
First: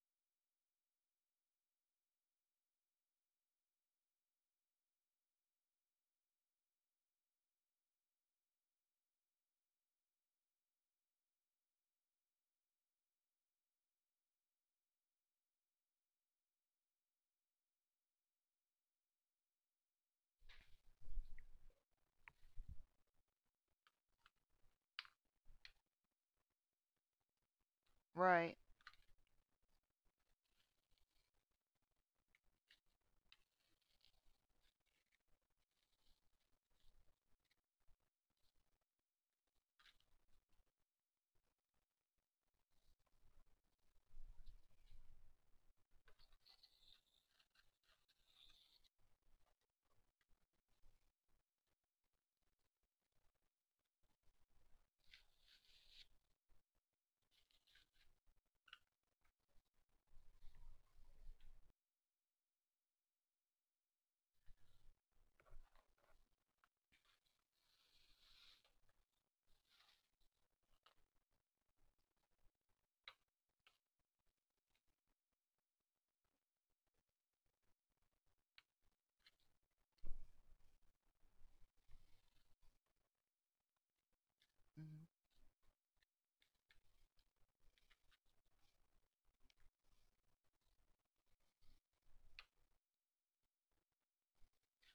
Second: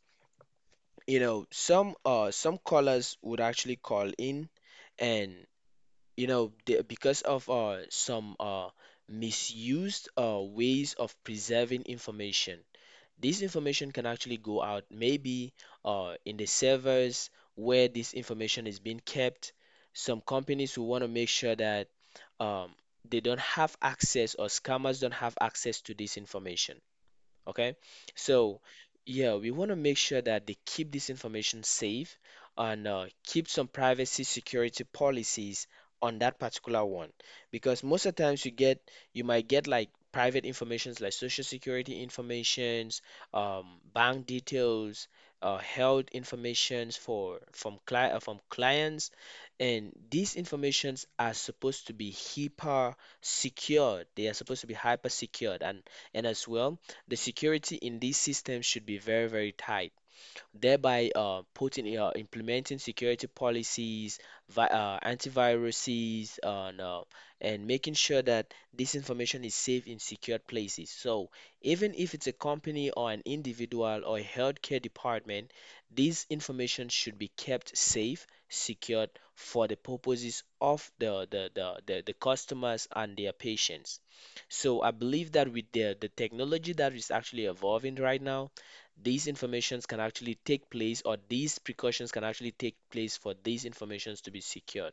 Speaker 1: You know, some callers would actually call in, and you know, because of some misused ways of preserving information, this information can actually go out, maybe in the servers where this information is being kept. Some companies will want to make sure that um, they don't have access or scammers don't have access to this information. Okay,
Speaker 2: right,
Speaker 1: so yeah, we want to make sure that they keep this information safe and keep some privacy security policies on that particular one, because most of the times you get you might get like private informations like social security informations, um, bank details, health informations for from cli from clients, and these informations are supposed to be hyper secured. They are supposed to be hyper secured, and as well the security in these systems should be very very tight, thereby putting implementing security policies, vi antiviruses, and, no, and making sure that this information is safe in secured places. So even if it's a company or an individual or a healthcare department, this information should be kept safe, secured for the purposes of the customers and their patients. So I believe
Speaker 2: mm-hmm.
Speaker 1: that with the technology that is actually evolving right now, these informations can actually take place, or these precautions can actually take place for these informations to be secured.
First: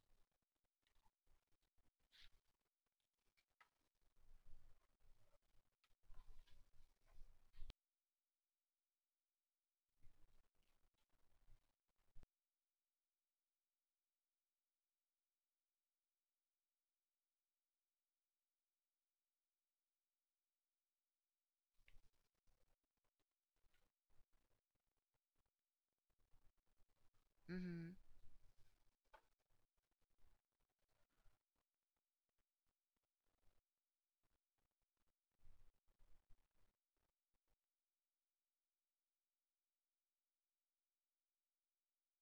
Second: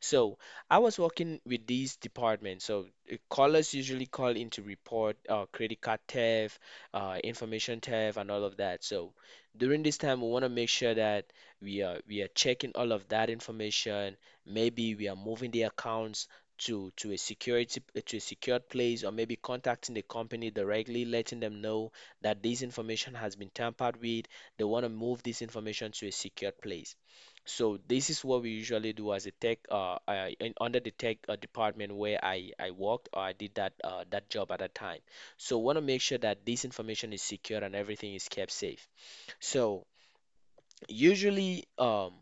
Speaker 1: So I was working with these departments. So callers usually call in to report credit card theft, information theft, and all of that. So during this time, we want to make sure that we are checking all of that information. Maybe we are moving the accounts to a security to a secured place, or maybe contacting the company directly, letting them know that this information has been tampered with. They want to move this information to a secured place. So
Speaker 2: Mm-hmm.
Speaker 1: this is what we usually do as a under the tech department where I worked or I did that that job at that time. So want to make sure that this information is secure and everything is kept safe. So usually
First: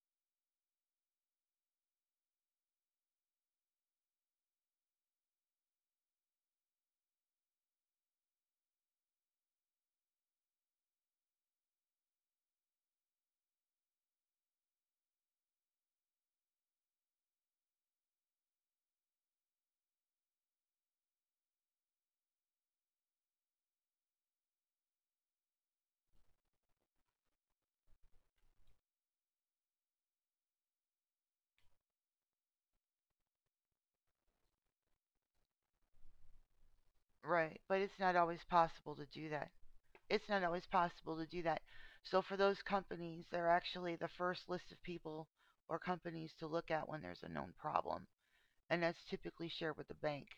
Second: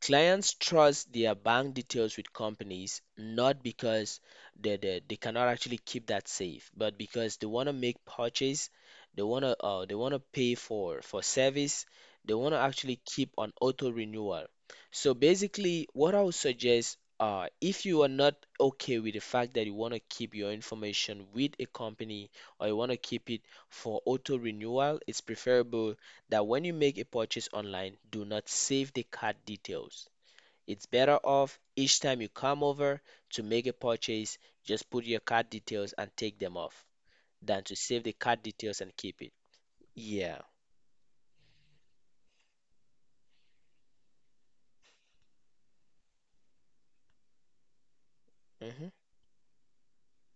Speaker 1: clients trust their bank details with companies not because they cannot actually keep that safe, but because they want to make purchase, they want to pay for service, they want to actually keep on auto renewal. So basically, what I would suggest, if you are not okay with the fact that you want to keep your information with a company, or you want to keep it for auto renewal, it's preferable that when you make a purchase online, do not save the cart details. It's better off each time you come over to make a purchase, just put your cart details and take them off
Speaker 2: Right.
Speaker 1: than to
Speaker 2: But it's
Speaker 1: save the
Speaker 2: not always
Speaker 1: cart details
Speaker 2: possible
Speaker 1: and
Speaker 2: to
Speaker 1: keep
Speaker 2: do
Speaker 1: it.
Speaker 2: that. It's
Speaker 1: Yeah,
Speaker 2: not always possible to do that. So for those companies, they're actually the first list of people or companies to look at when there's a known problem, and
Speaker 1: mhm.
Speaker 2: that's typically shared with the bank.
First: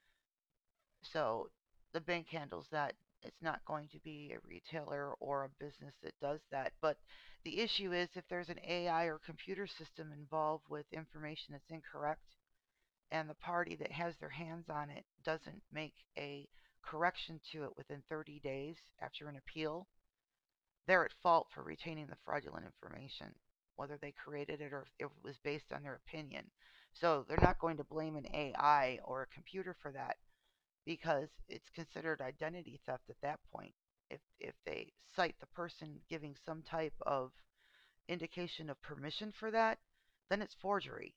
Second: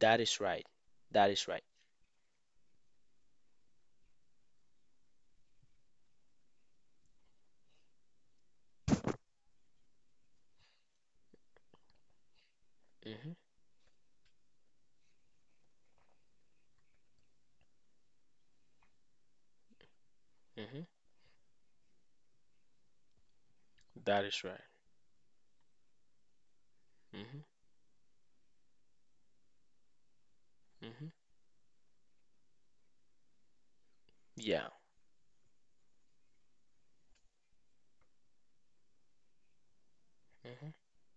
Speaker 1: That is right. That is
Speaker 2: So
Speaker 1: right.
Speaker 2: the bank handles that. It's not going to be a retailer or a business that does that. But the issue is if there's an AI or computer system involved with information that's incorrect and the
Speaker 1: Mhm,
Speaker 2: party that has their hands on it doesn't make a correction to it within 30 days after an appeal,
Speaker 1: mhm.
Speaker 2: they're at fault for retaining the fraudulent information, whether they
Speaker 1: That is right.
Speaker 2: created it or if it was based on their opinion. So they're
Speaker 1: Mhm,
Speaker 2: not going to blame an AI or a computer for that
Speaker 1: mhm.
Speaker 2: because it's considered identity theft at that point. If
Speaker 1: Yeah.
Speaker 2: they cite the person giving some type of indication of permission for that, then it's
Speaker 1: Mhm,
Speaker 2: forgery.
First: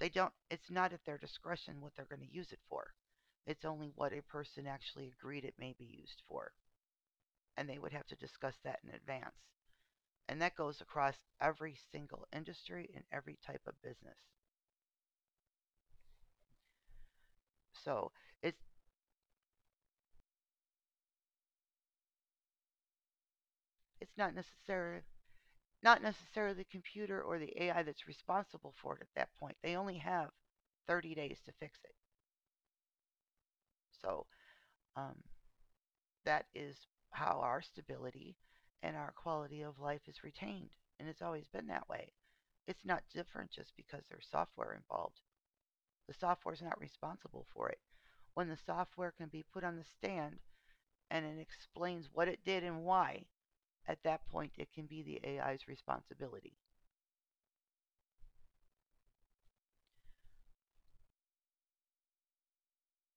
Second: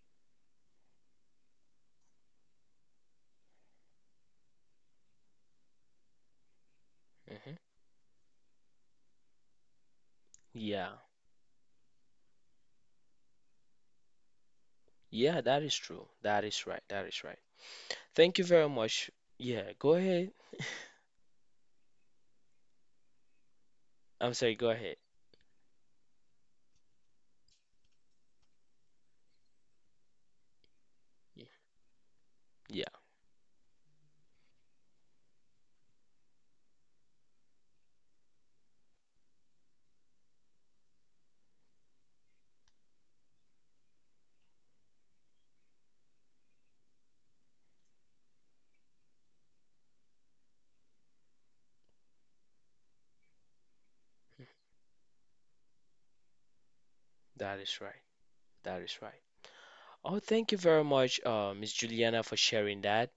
Speaker 2: They don't It's not at their discretion what they're going to use it for. It's only what a person actually agreed it may be used for,
Speaker 1: mhm.
Speaker 2: and they would have to discuss that in advance. And that goes
Speaker 1: Yeah.
Speaker 2: across every single industry and every type of business.
Speaker 1: Yeah, that is true. That is right. That is right.
Speaker 2: So,
Speaker 1: Thank you
Speaker 2: it's
Speaker 1: very much. Yeah, go ahead.
Speaker 2: it's
Speaker 1: I'm
Speaker 2: not
Speaker 1: sorry, go ahead.
Speaker 2: necessarily the computer or the AI that's responsible for it at that point. They only have 30 days to fix it.
Speaker 1: Yeah,
Speaker 2: So um, that is how our stability and our quality of life is retained. And it's always been that way. It's not different just because there's software involved. The software is not responsible for it. When the software can be put on the stand and it explains what it did and why, at that point it can be the AI's responsibility.
Speaker 1: that is right. That is right. Oh, thank you very much, Miss Juliana, for sharing that.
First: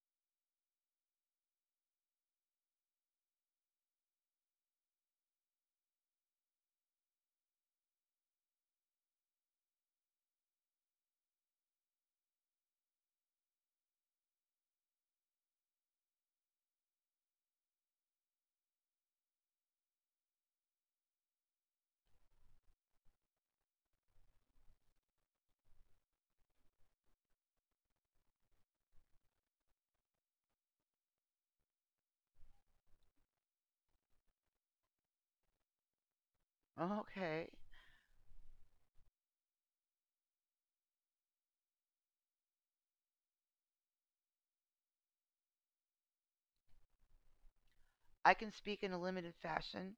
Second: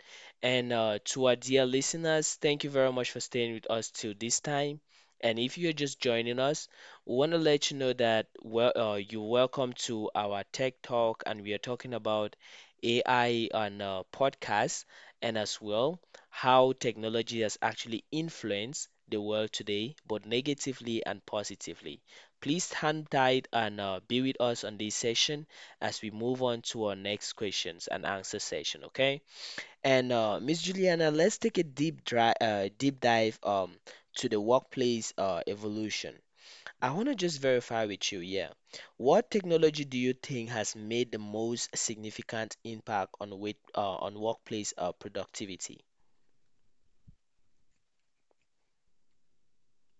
Speaker 1: And to our dear listeners, thank you very much for staying with us till this time. And if you're just joining us, we want to let you know that well, you're welcome to our Tech Talk, and we are talking about AI on podcasts, and as well how technology has actually influenced the world today, both negatively and positively. Please stand tight and be with us on this session as we move on to our next questions and answer session, okay? And Miss Juliana, let's take a deep dive to the workplace evolution. I want to just
Speaker 2: Okay,
Speaker 1: verify with you, yeah. What technology do you think has made the most significant impact on on workplace productivity?
Speaker 2: I can speak in a limited fashion.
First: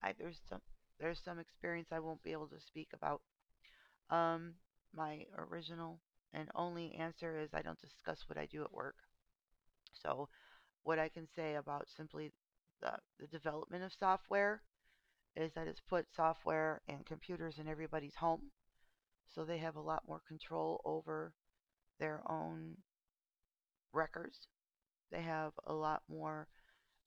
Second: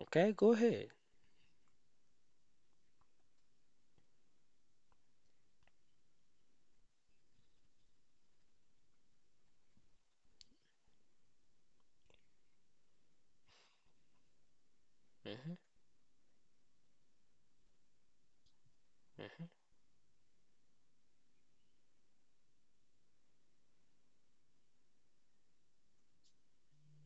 Speaker 2: I There's
Speaker 1: go
Speaker 2: some
Speaker 1: ahead.
Speaker 2: experience I won't be able to speak about. Um, my original and only answer is I don't discuss what I do at work. So what I can say about simply the, the development of software is
Speaker 1: Hmm.
Speaker 2: that it's put software and computers in everybody's home, so
Speaker 1: Hmm.
Speaker 2: they have a lot more control over their own records. They have a lot more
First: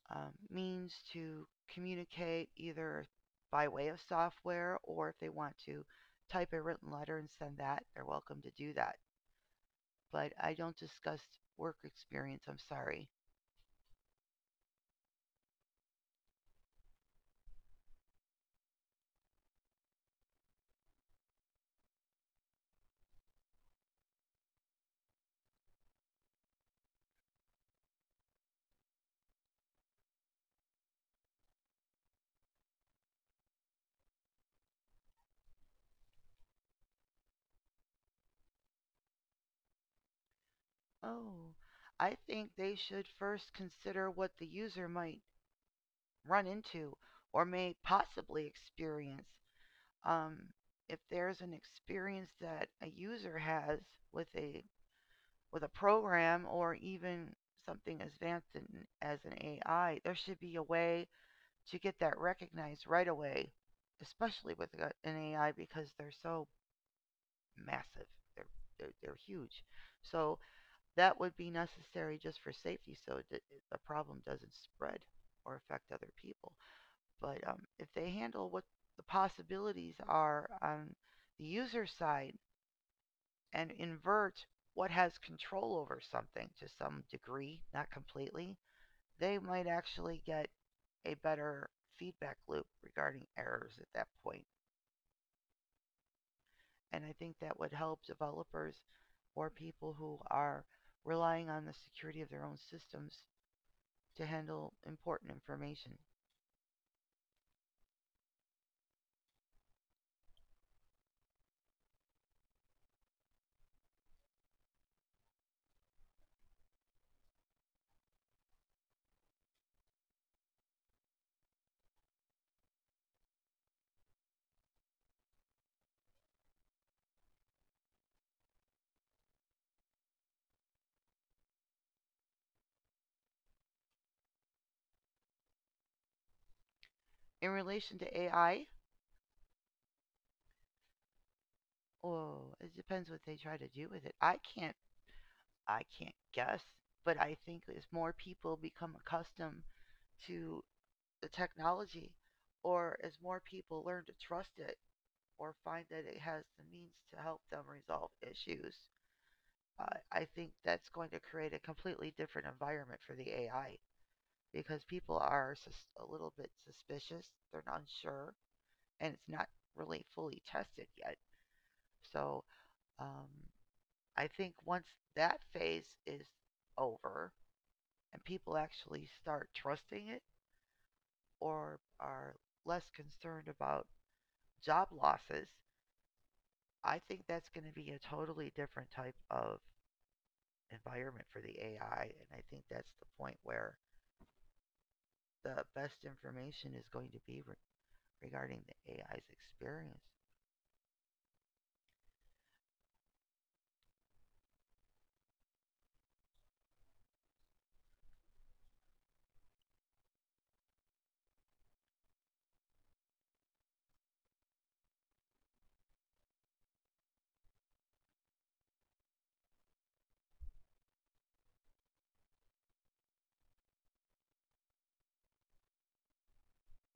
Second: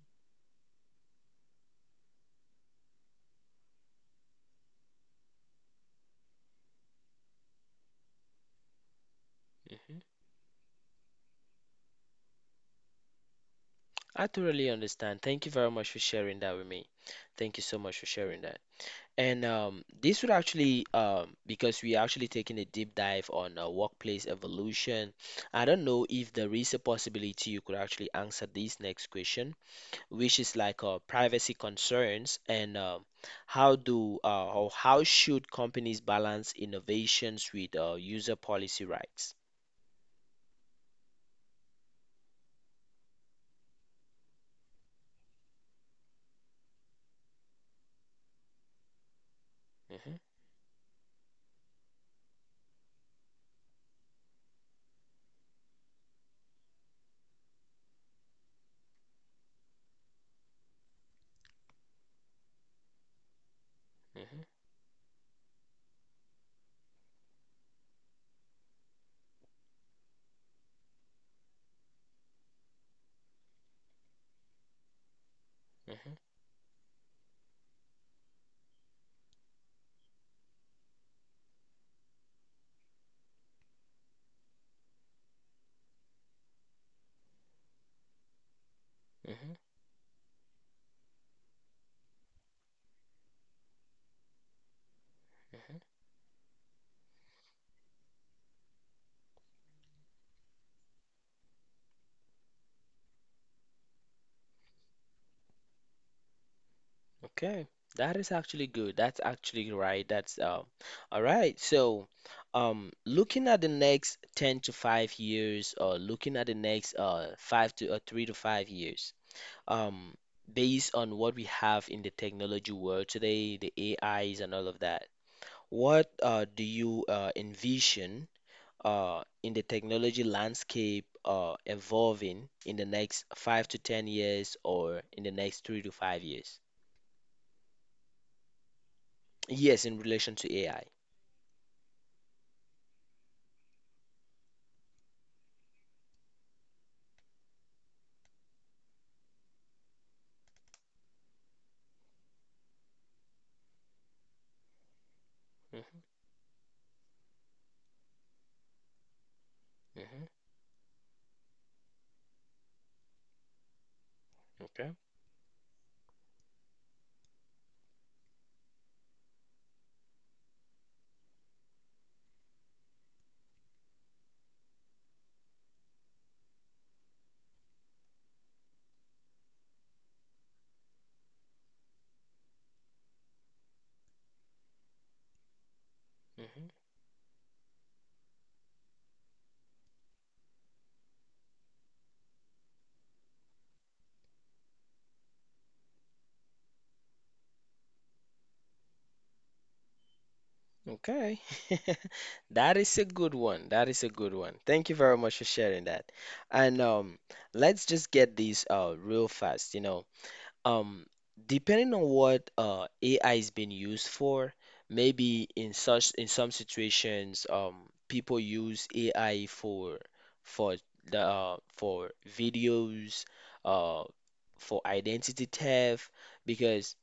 Speaker 2: means to communicate either by way of software or if they want to type a written letter and send that, they're welcome to do that.
Speaker 1: Hmm.
Speaker 2: But I don't discuss work experience, I'm sorry.
Speaker 1: I thoroughly understand. Thank you very much for sharing that with me. Thank you so much for sharing that. And this would actually, because we are actually taking a deep dive on workplace evolution, I don't know if there is a possibility you could actually answer this next question, which is like privacy concerns, and how do or how should companies balance innovations with user policy rights?
Speaker 2: Oh, I think they should first consider what the user might run into or may possibly experience.
Speaker 1: Hmm.
Speaker 2: Um, if there's an experience that a user has with a program or even something as advanced as an AI, there should be a way to get that recognized right away,
Speaker 1: Hmm.
Speaker 2: especially with an AI because they're so massive. They're, they're huge. So that would be necessary just for safety so that the problem doesn't spread or affect other
Speaker 1: Hmm.
Speaker 2: people. But if they handle what the possibilities are on the user side and invert what has control over something to some degree, not completely, they might actually get a better feedback loop regarding errors at that point.
Speaker 1: Hmm.
Speaker 2: And I think that would help developers or people who are relying on the security of their own systems to handle important information.
Speaker 1: Okay, that is actually good. That's actually right. That's all right. So, looking at the next 10 to 5 years, or looking at the next 5 to 3 to 5 years, um, based on what we have in the technology world today, the AIs and all of that, what do you envision in the technology landscape evolving in the next 5 to 10 years or in the next 3 to 5 years?
Speaker 2: In relation to AI,
Speaker 1: Yes, in relation to AI.
Speaker 2: oh, it depends what they try to do with it. I can't guess, but I think as more people become accustomed to the technology or as more people learn to trust it or find
Speaker 1: Mm-hmm.
Speaker 2: that it has the means to help them resolve issues, uh,
Speaker 1: Mm-hmm.
Speaker 2: I think that's going to create a completely different environment for the AI because
Speaker 1: Okay.
Speaker 2: people are a little bit suspicious, they're not sure, and it's not really fully tested yet. So um, I think once that phase is over and people actually start trusting it or are less concerned about job losses.
Speaker 1: Mm-hmm.
Speaker 2: I think that's going to be a totally different type of environment for the AI, and I think that's the point where the best information is going to be regarding the AI's experience.
Speaker 1: Okay. [laughs] That is a good one. That is a good one. Thank you very much for sharing that. And let's just get these real fast, you know. Um, depending on what AI is being used for, maybe in some situations, people use AI for the for videos, uh, for identity theft, because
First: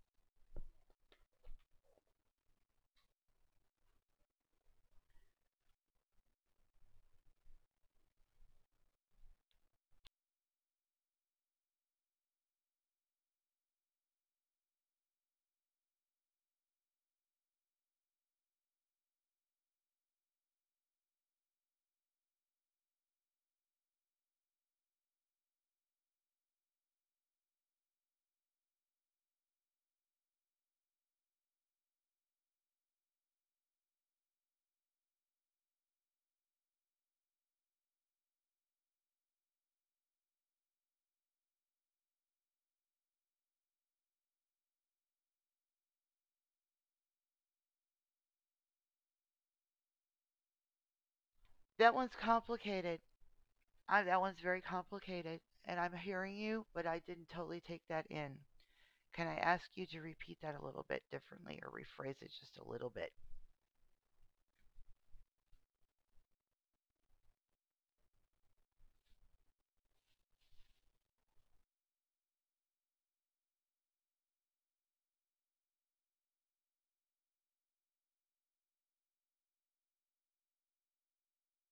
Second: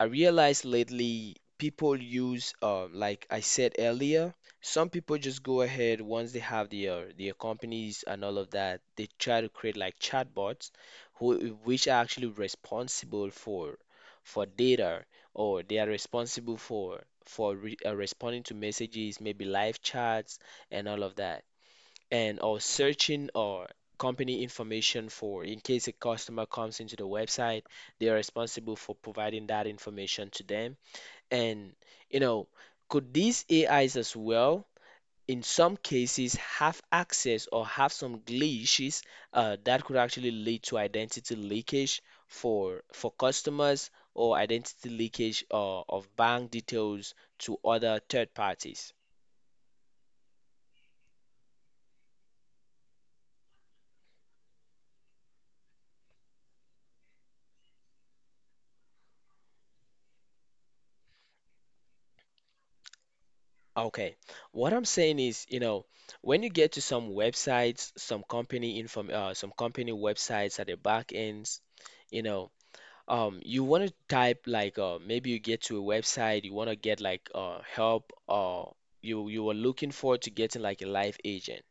Speaker 1: I realized lately people use, like I said earlier, some people just go ahead once they have their companies and all of that. They try to create like chatbots, who which are actually responsible for data, or they are responsible for responding to messages, maybe live chats and all of that, and or searching or company information for in case a customer comes into the website, they are responsible for providing that information to them. And you know, could these ais as well in some cases have access or have some glitches that could actually lead to identity leakage for customers, or identity leakage of bank details to other third parties?
Speaker 2: That one's complicated. That one's very complicated, and I'm hearing you, but I didn't totally take that in. Can I ask you to repeat that a little bit differently or rephrase it just a little bit?
Speaker 1: Okay. What I'm saying is, you know, when you get to some websites, some some company websites at the back ends, you know, you want to type like, maybe you get to a website, you want to get like, help, or you were looking forward to getting like a live agent,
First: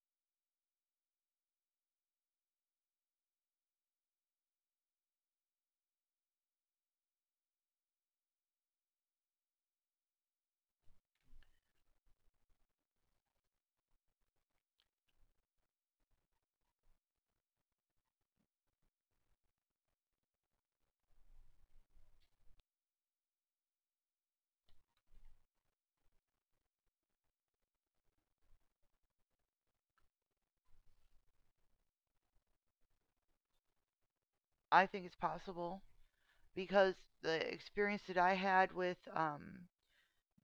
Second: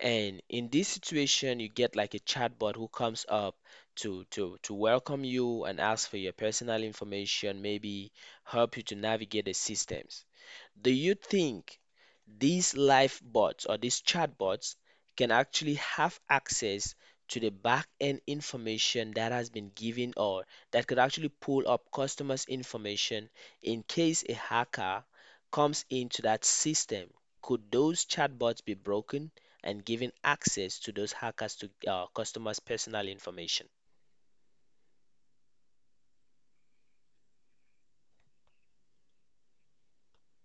Speaker 1: and in this situation, you get like a chatbot who comes up to welcome you and ask for your personal information, maybe help you to navigate the systems. Do you think these live bots or these chatbots can actually have access to the back end information that has been given, or that could actually pull up customers' information in case a hacker comes into that system? Could those chatbots be broken and given access to those hackers to customers' personal information?
Speaker 2: I think it's possible because the experience that I had with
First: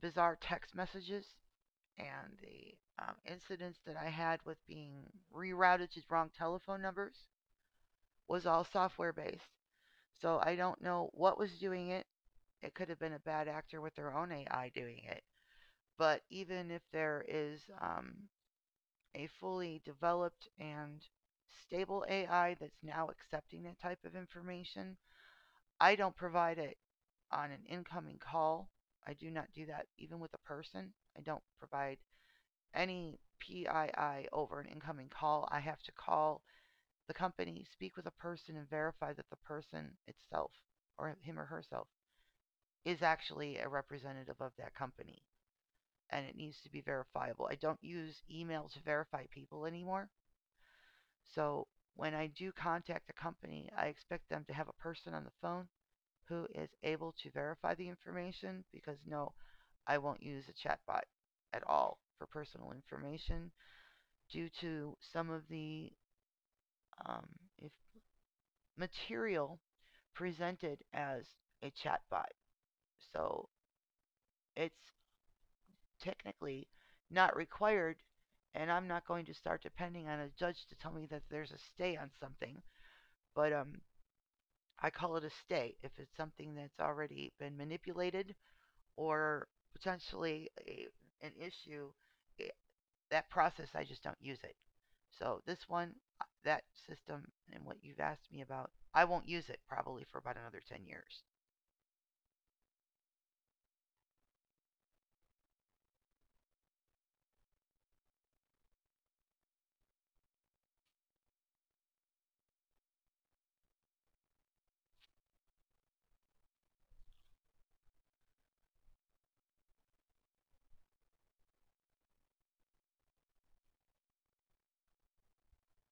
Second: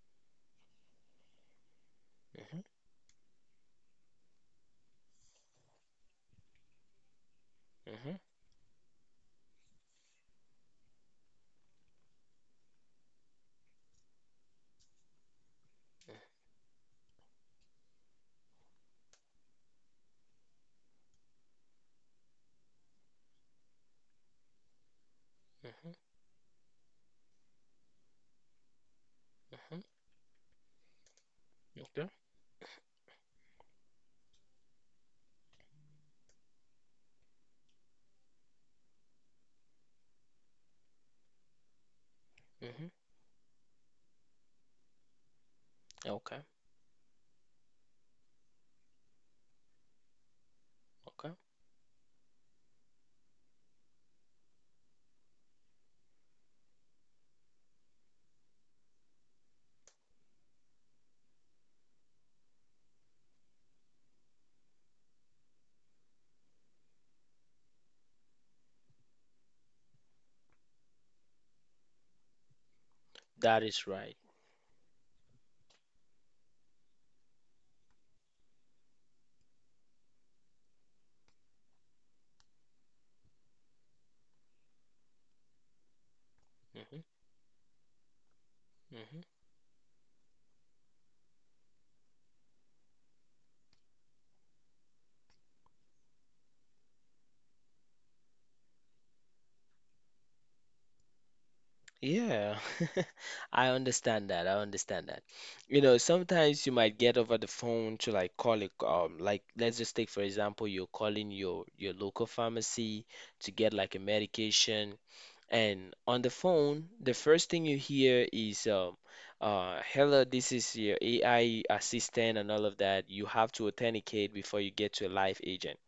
Speaker 2: bizarre text messages and
Speaker 1: Hmm.
Speaker 2: the incidents that I had with being rerouted to wrong telephone numbers
Speaker 1: Hmm.
Speaker 2: was all software based. So I don't know what was doing it. It could have been a bad actor with their own AI doing it. But even if there is a fully developed and stable AI that's now accepting that type of information,
Speaker 1: Hmm.
Speaker 2: I don't provide it on an incoming call. I do not do
Speaker 1: Hmm.
Speaker 2: that even with a person. I don't provide
Speaker 1: Okay.
Speaker 2: any PII over an incoming call. I have to call the company, speak with a person, and verify that the person itself or him or herself
Speaker 1: Hmm.
Speaker 2: is actually a representative of that company. And it
Speaker 1: Okay.
Speaker 2: needs to be verifiable. I don't use email to verify people anymore.
Speaker 1: Okay.
Speaker 2: So when I do contact a company, I expect them to have a person on the phone who is able to verify the information because no, I won't use a chatbot at all for personal information due to some of the um, if material presented as a chatbot. So
Speaker 1: That is right.
Speaker 2: it's technically not required, and I'm not going to start depending on a judge to tell me that there's a stay on something, but I call it a stay if it's something that's
Speaker 1: Hmm.
Speaker 2: already been manipulated
Speaker 1: Hmm.
Speaker 2: or potentially an issue. i- that process, I just don't use it. So this one, that system, and what you've asked me about, I won't use it probably for about another 10 years.
Speaker 1: Yeah, [laughs] I understand that. I understand that. You know, sometimes you might get over the phone to like call it, like let's just take for example, you're calling your local pharmacy to get like a medication, and on the phone, the first thing you hear is, hello, this is your AI assistant and all of that. You have to authenticate before you get to a live agent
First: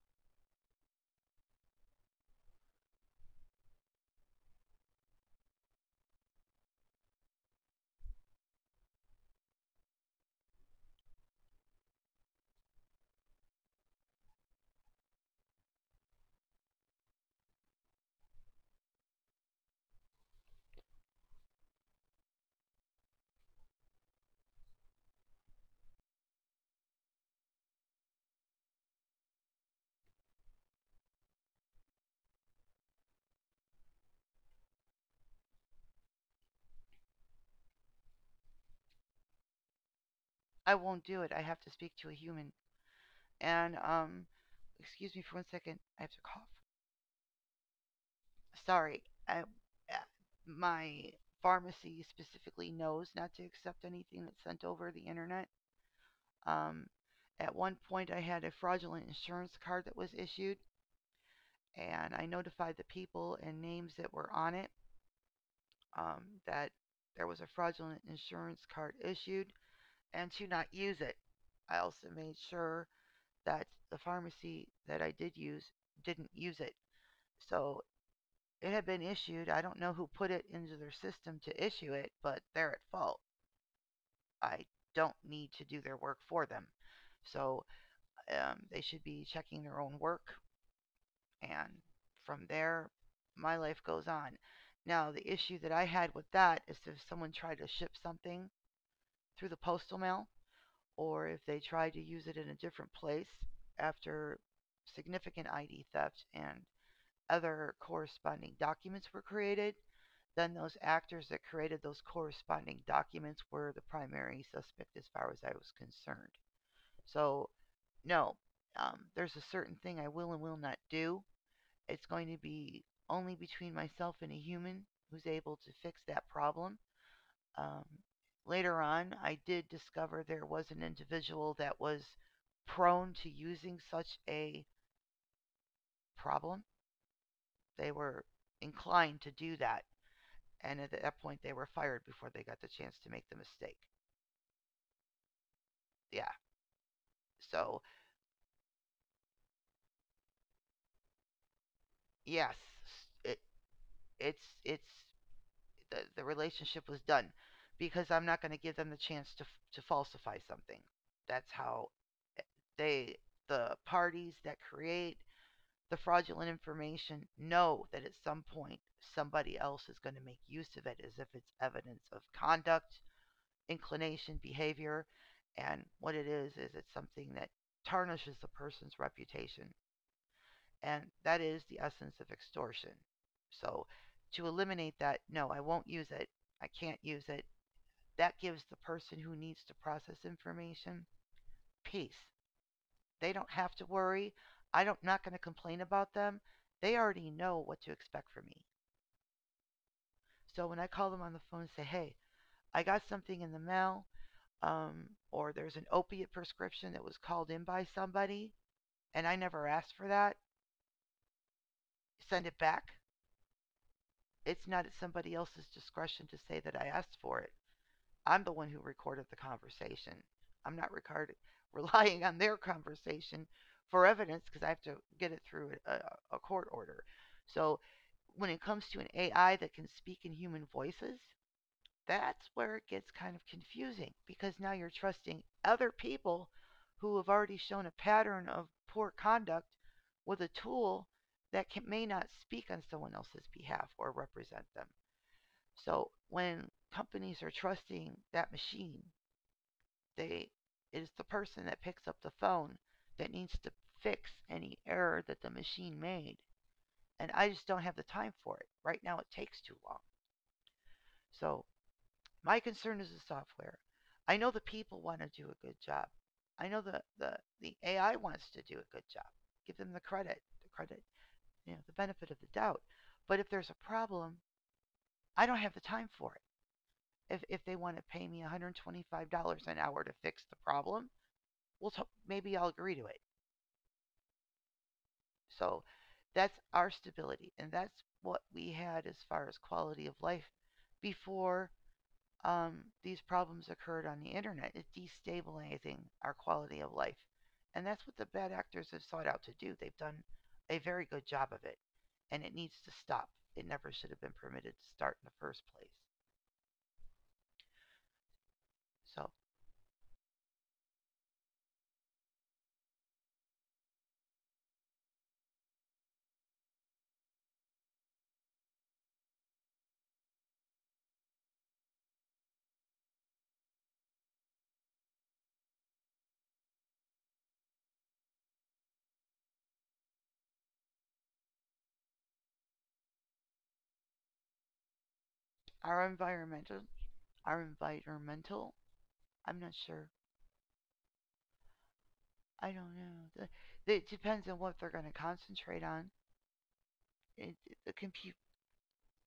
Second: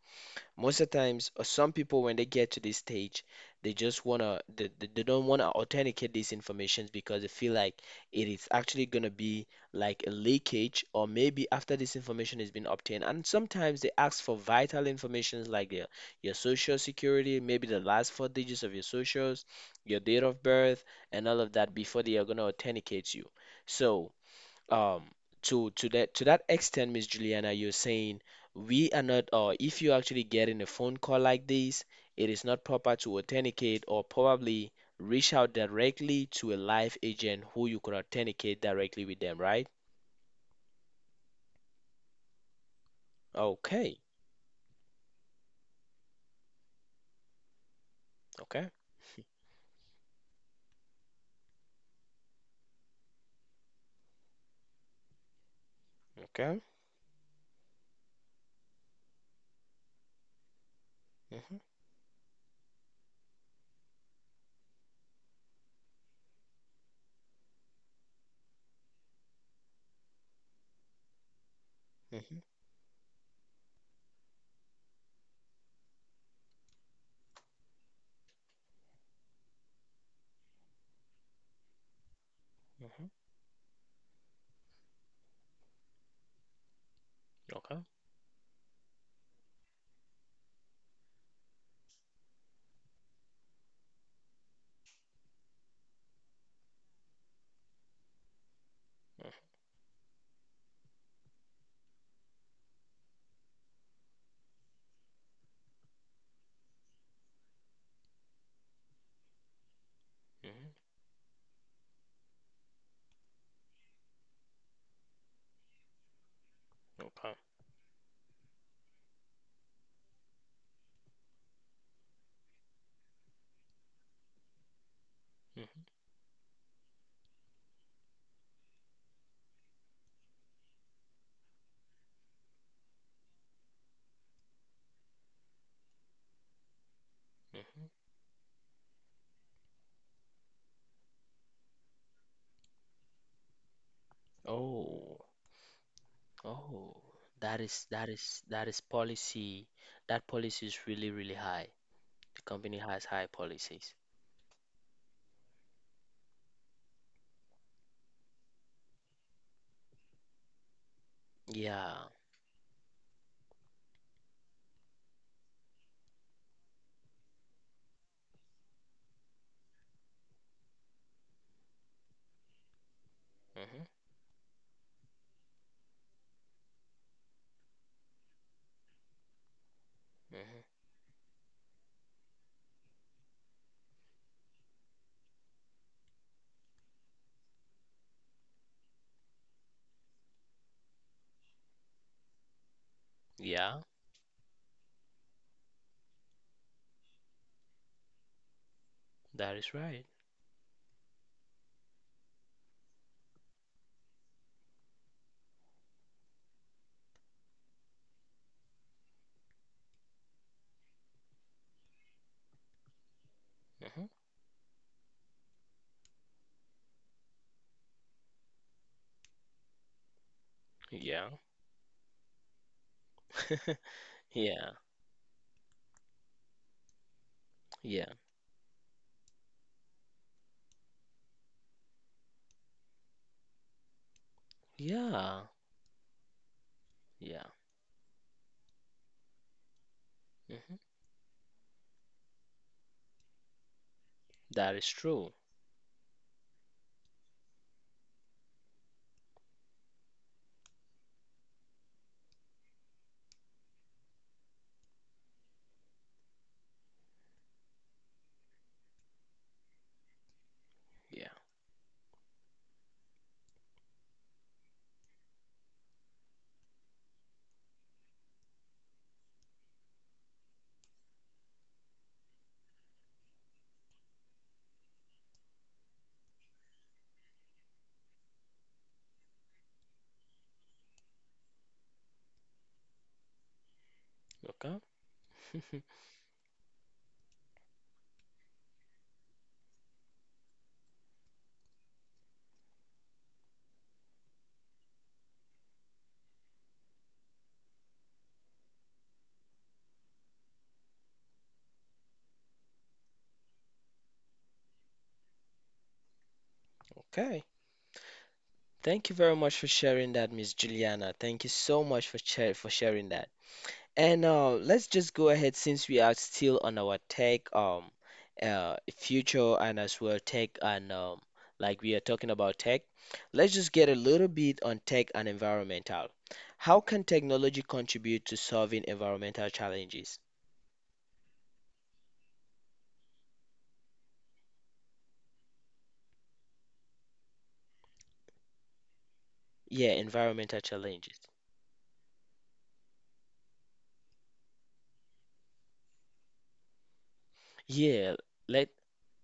Speaker 1: most of the times, some people when they get to this stage, they just wanna they don't wanna authenticate these informations because they feel like it is actually gonna be like a leakage or maybe after this information has been obtained. And sometimes they ask for vital information like your social security, maybe the last four digits of your socials, your date of birth, and all of that before they are gonna authenticate you. So um to that extent, Miss Juliana, you're saying we are not, or if you're actually getting a phone call like this, it is not proper to authenticate or probably reach out directly to a live agent who you could authenticate directly with them, right?
Speaker 2: I won't do it. I have to speak to a human. And
Speaker 1: Okay,
Speaker 2: excuse me for one second. I have to cough.
Speaker 1: okay,
Speaker 2: Sorry. I, uh, my pharmacy specifically knows not to accept anything that's sent over the internet.
Speaker 1: okay.
Speaker 2: Um, at one point, I had a fraudulent insurance card that was issued,
Speaker 1: Mm-hmm,
Speaker 2: and I notified the people and names that were on it that there was a fraudulent insurance card issued and to not use it. I also made
Speaker 1: mm-hmm,
Speaker 2: sure that the pharmacy that I did use didn't use it. So it had been issued. I don't know who put it into their system to issue it, but they're at
Speaker 1: mm-hmm,
Speaker 2: fault. I don't need to do their work for them. So
Speaker 1: okay,
Speaker 2: they should be checking their own work. And from there, my life goes on. Now, the issue that I had with that is if someone tried to ship something
Speaker 1: mm-hmm,
Speaker 2: through the postal mail or if they tried to use it in a different place after significant ID theft and other corresponding documents were created, then
Speaker 1: mm-hmm.
Speaker 2: those actors that created those corresponding documents were the primary suspect as far as I was concerned.
Speaker 1: okay,
Speaker 2: So, no, there's a certain thing I will and will not do. It's going to be only between myself and a human who's able to
Speaker 1: mm-hmm,
Speaker 2: fix that problem. Um, later on, I did discover there was an individual that was prone to using such a problem.
Speaker 1: mm-hmm.
Speaker 2: They were inclined to do that. And at that point they were fired before they got the chance to make the mistake.
Speaker 1: Oh,
Speaker 2: Yeah.
Speaker 1: oh, that
Speaker 2: So
Speaker 1: is policy. That policy is really, really high. The
Speaker 2: yes,
Speaker 1: company has high
Speaker 2: it
Speaker 1: policies.
Speaker 2: it's the relationship was done because I'm not going to give them the chance to falsify something. That's how
Speaker 1: Yeah.
Speaker 2: they the parties that create the fraudulent information know that at some point somebody else is going to make use of it as if it's evidence of conduct,
Speaker 1: Mhm.
Speaker 2: inclination, behavior, and what it is it's something that tarnishes the person's reputation.
Speaker 1: Mhm.
Speaker 2: And that is the essence of extortion. So to eliminate that, no, I won't use it. I can't use it. That gives the person who needs to process information peace. They don't have
Speaker 1: Yeah,
Speaker 2: to worry. I don't not going to complain about them. They already know what to expect from me.
Speaker 1: that is right.
Speaker 2: So when I call them on the phone and say, "Hey, I got something in the mail, or there's an opiate prescription that was called in by somebody, and I never asked for that. Send it back."
Speaker 1: Mhm.
Speaker 2: It's not at somebody else's discretion to say that I asked for it. I'm the one who recorded the conversation. I'm not
Speaker 1: Yeah.
Speaker 2: recorded, [laughs] relying on their conversation
Speaker 1: [laughs]
Speaker 2: for evidence because I
Speaker 1: Yeah.
Speaker 2: have to get it through a court order. So
Speaker 1: Yeah.
Speaker 2: when it comes to an AI that can speak in human voices, that's where it gets kind of confusing because now you're trusting
Speaker 1: Yeah.
Speaker 2: other people who have
Speaker 1: Yeah.
Speaker 2: already shown a pattern of poor conduct with a
Speaker 1: Mhm.
Speaker 2: tool that can, may not speak on someone else's behalf or represent
Speaker 1: That
Speaker 2: them.
Speaker 1: is true.
Speaker 2: So when companies are trusting that machine, they it is the person that picks up the phone that needs to fix any error that the machine made. And I just don't have the time for it. Right now it takes too long.
Speaker 1: Yeah.
Speaker 2: So my concern is the software. I know the people want to do a good job. I know the AI wants to do a good job. Give them the credit, the benefit of the doubt. But if there's a problem, I don't have the time for it. If they want to pay me $125 an hour to fix the problem, we'll t- maybe I'll agree to it.
Speaker 1: Okay. [laughs]
Speaker 2: So that's our stability, and that's what we had as far as quality of life before these problems occurred on the internet. It's destabilizing our quality of life, and that's what the bad actors have sought out to do. They've done a very good job of it, and it needs to stop. It never should have been permitted to start in the first place.
Speaker 1: Okay. Thank you
Speaker 2: So
Speaker 1: very much for sharing that, Miss Juliana. Thank you so much for share for sharing that. And let's just go ahead since we are still on our tech future and as well tech and like we are talking about tech, let's just get a little bit on tech and environmental. How can technology contribute to solving environmental challenges?
Speaker 2: our environmental our environmental I'm not
Speaker 1: Yeah,
Speaker 2: sure.
Speaker 1: environmental challenges.
Speaker 2: I don't know. It depends on what they're going to concentrate on. The
Speaker 1: Yeah,
Speaker 2: compute.
Speaker 1: let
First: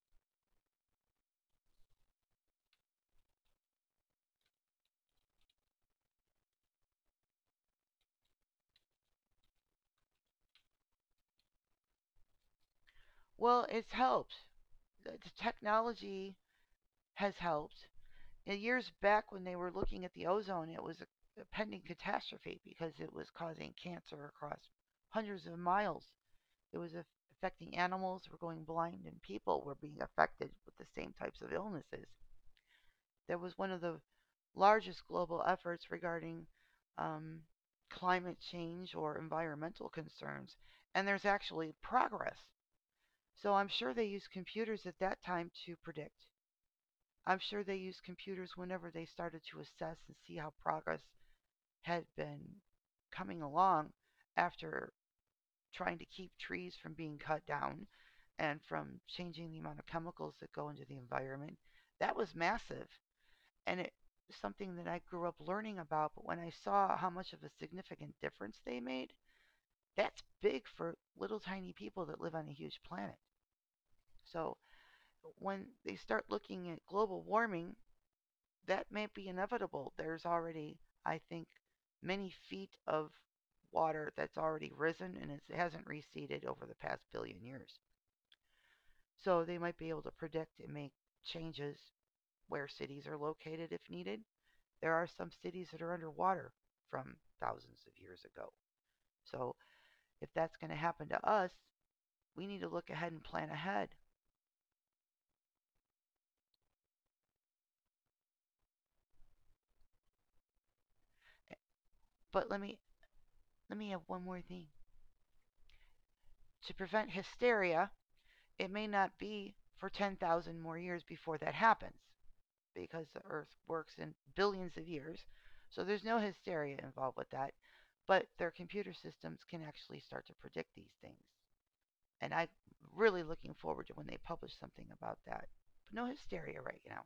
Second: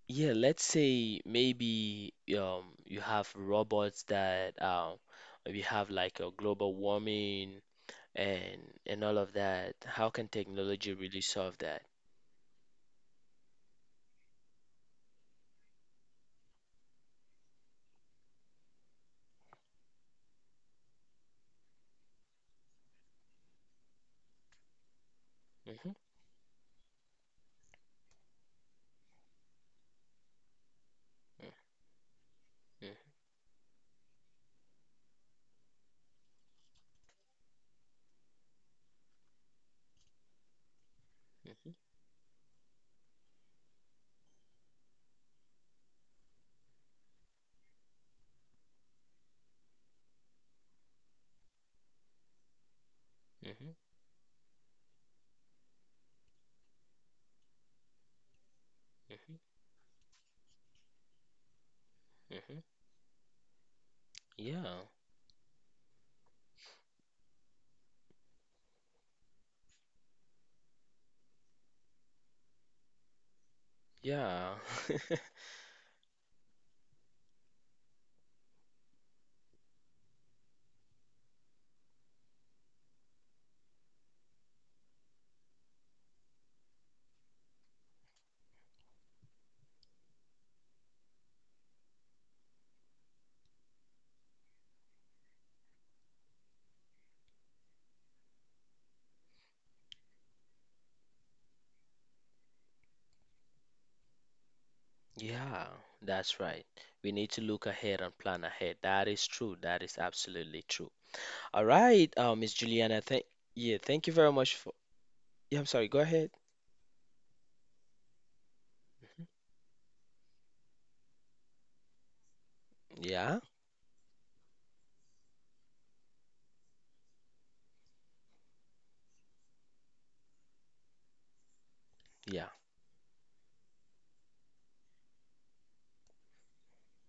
Speaker 1: yeah, let's say maybe you have robots that we have like a global warming and and all of that. How can technology really solve that?
Speaker 2: Well, it's helped. The technology has helped. Years back, when they were looking at the ozone, it was a pending catastrophe because it was causing cancer across hundreds of
Speaker 1: Mm-hmm.
Speaker 2: miles. It was a- affecting animals. Were going blind, and people were being affected with the same types of illnesses.
Speaker 1: Hmm.
Speaker 2: That was one of the largest global efforts regarding um, climate change or environmental concerns. And there's
Speaker 1: Hmm.
Speaker 2: actually progress. So I'm sure they used computers at that time to predict. I'm sure they used computers whenever they started to assess and see how progress had been coming
Speaker 1: Hmm.
Speaker 2: along after trying to keep trees from being cut down and from
Speaker 1: Hmm.
Speaker 2: changing the amount of chemicals that go into the environment. That was
Speaker 1: Hmm.
Speaker 2: massive and it was something
Speaker 1: Yeah.
Speaker 2: that I grew up learning about. But when I saw how much of a significant difference they made, that's big for little tiny people that live on a huge planet.
Speaker 1: Yeah.
Speaker 2: So
Speaker 1: [laughs]
Speaker 2: when they start looking at global warming, that may be inevitable. There's already, I think, many feet of water that's already risen and it hasn't receded over the past billion years. So they might be able to predict and make changes where cities are located if needed. There are some cities that are underwater from thousands of years ago. So if that's going to happen to us, we need to look ahead and plan ahead.
Speaker 1: Yeah, that's right. We need to look ahead and plan ahead. That is true. That is absolutely true. All right, Miss
Speaker 2: But let me
Speaker 1: Juliana,
Speaker 2: have
Speaker 1: thank you
Speaker 2: one
Speaker 1: very
Speaker 2: more
Speaker 1: much
Speaker 2: thing.
Speaker 1: for yeah, I'm sorry, go ahead.
Speaker 2: To prevent hysteria, it may not be for 10,000 more years before that happens because the
Speaker 1: Yeah,
Speaker 2: earth works in billions of years. So there's no hysteria involved with that, but their computer systems can actually start to predict these things. And
Speaker 1: yeah.
Speaker 2: I'm really looking forward to when they publish something about that. But no hysteria right now.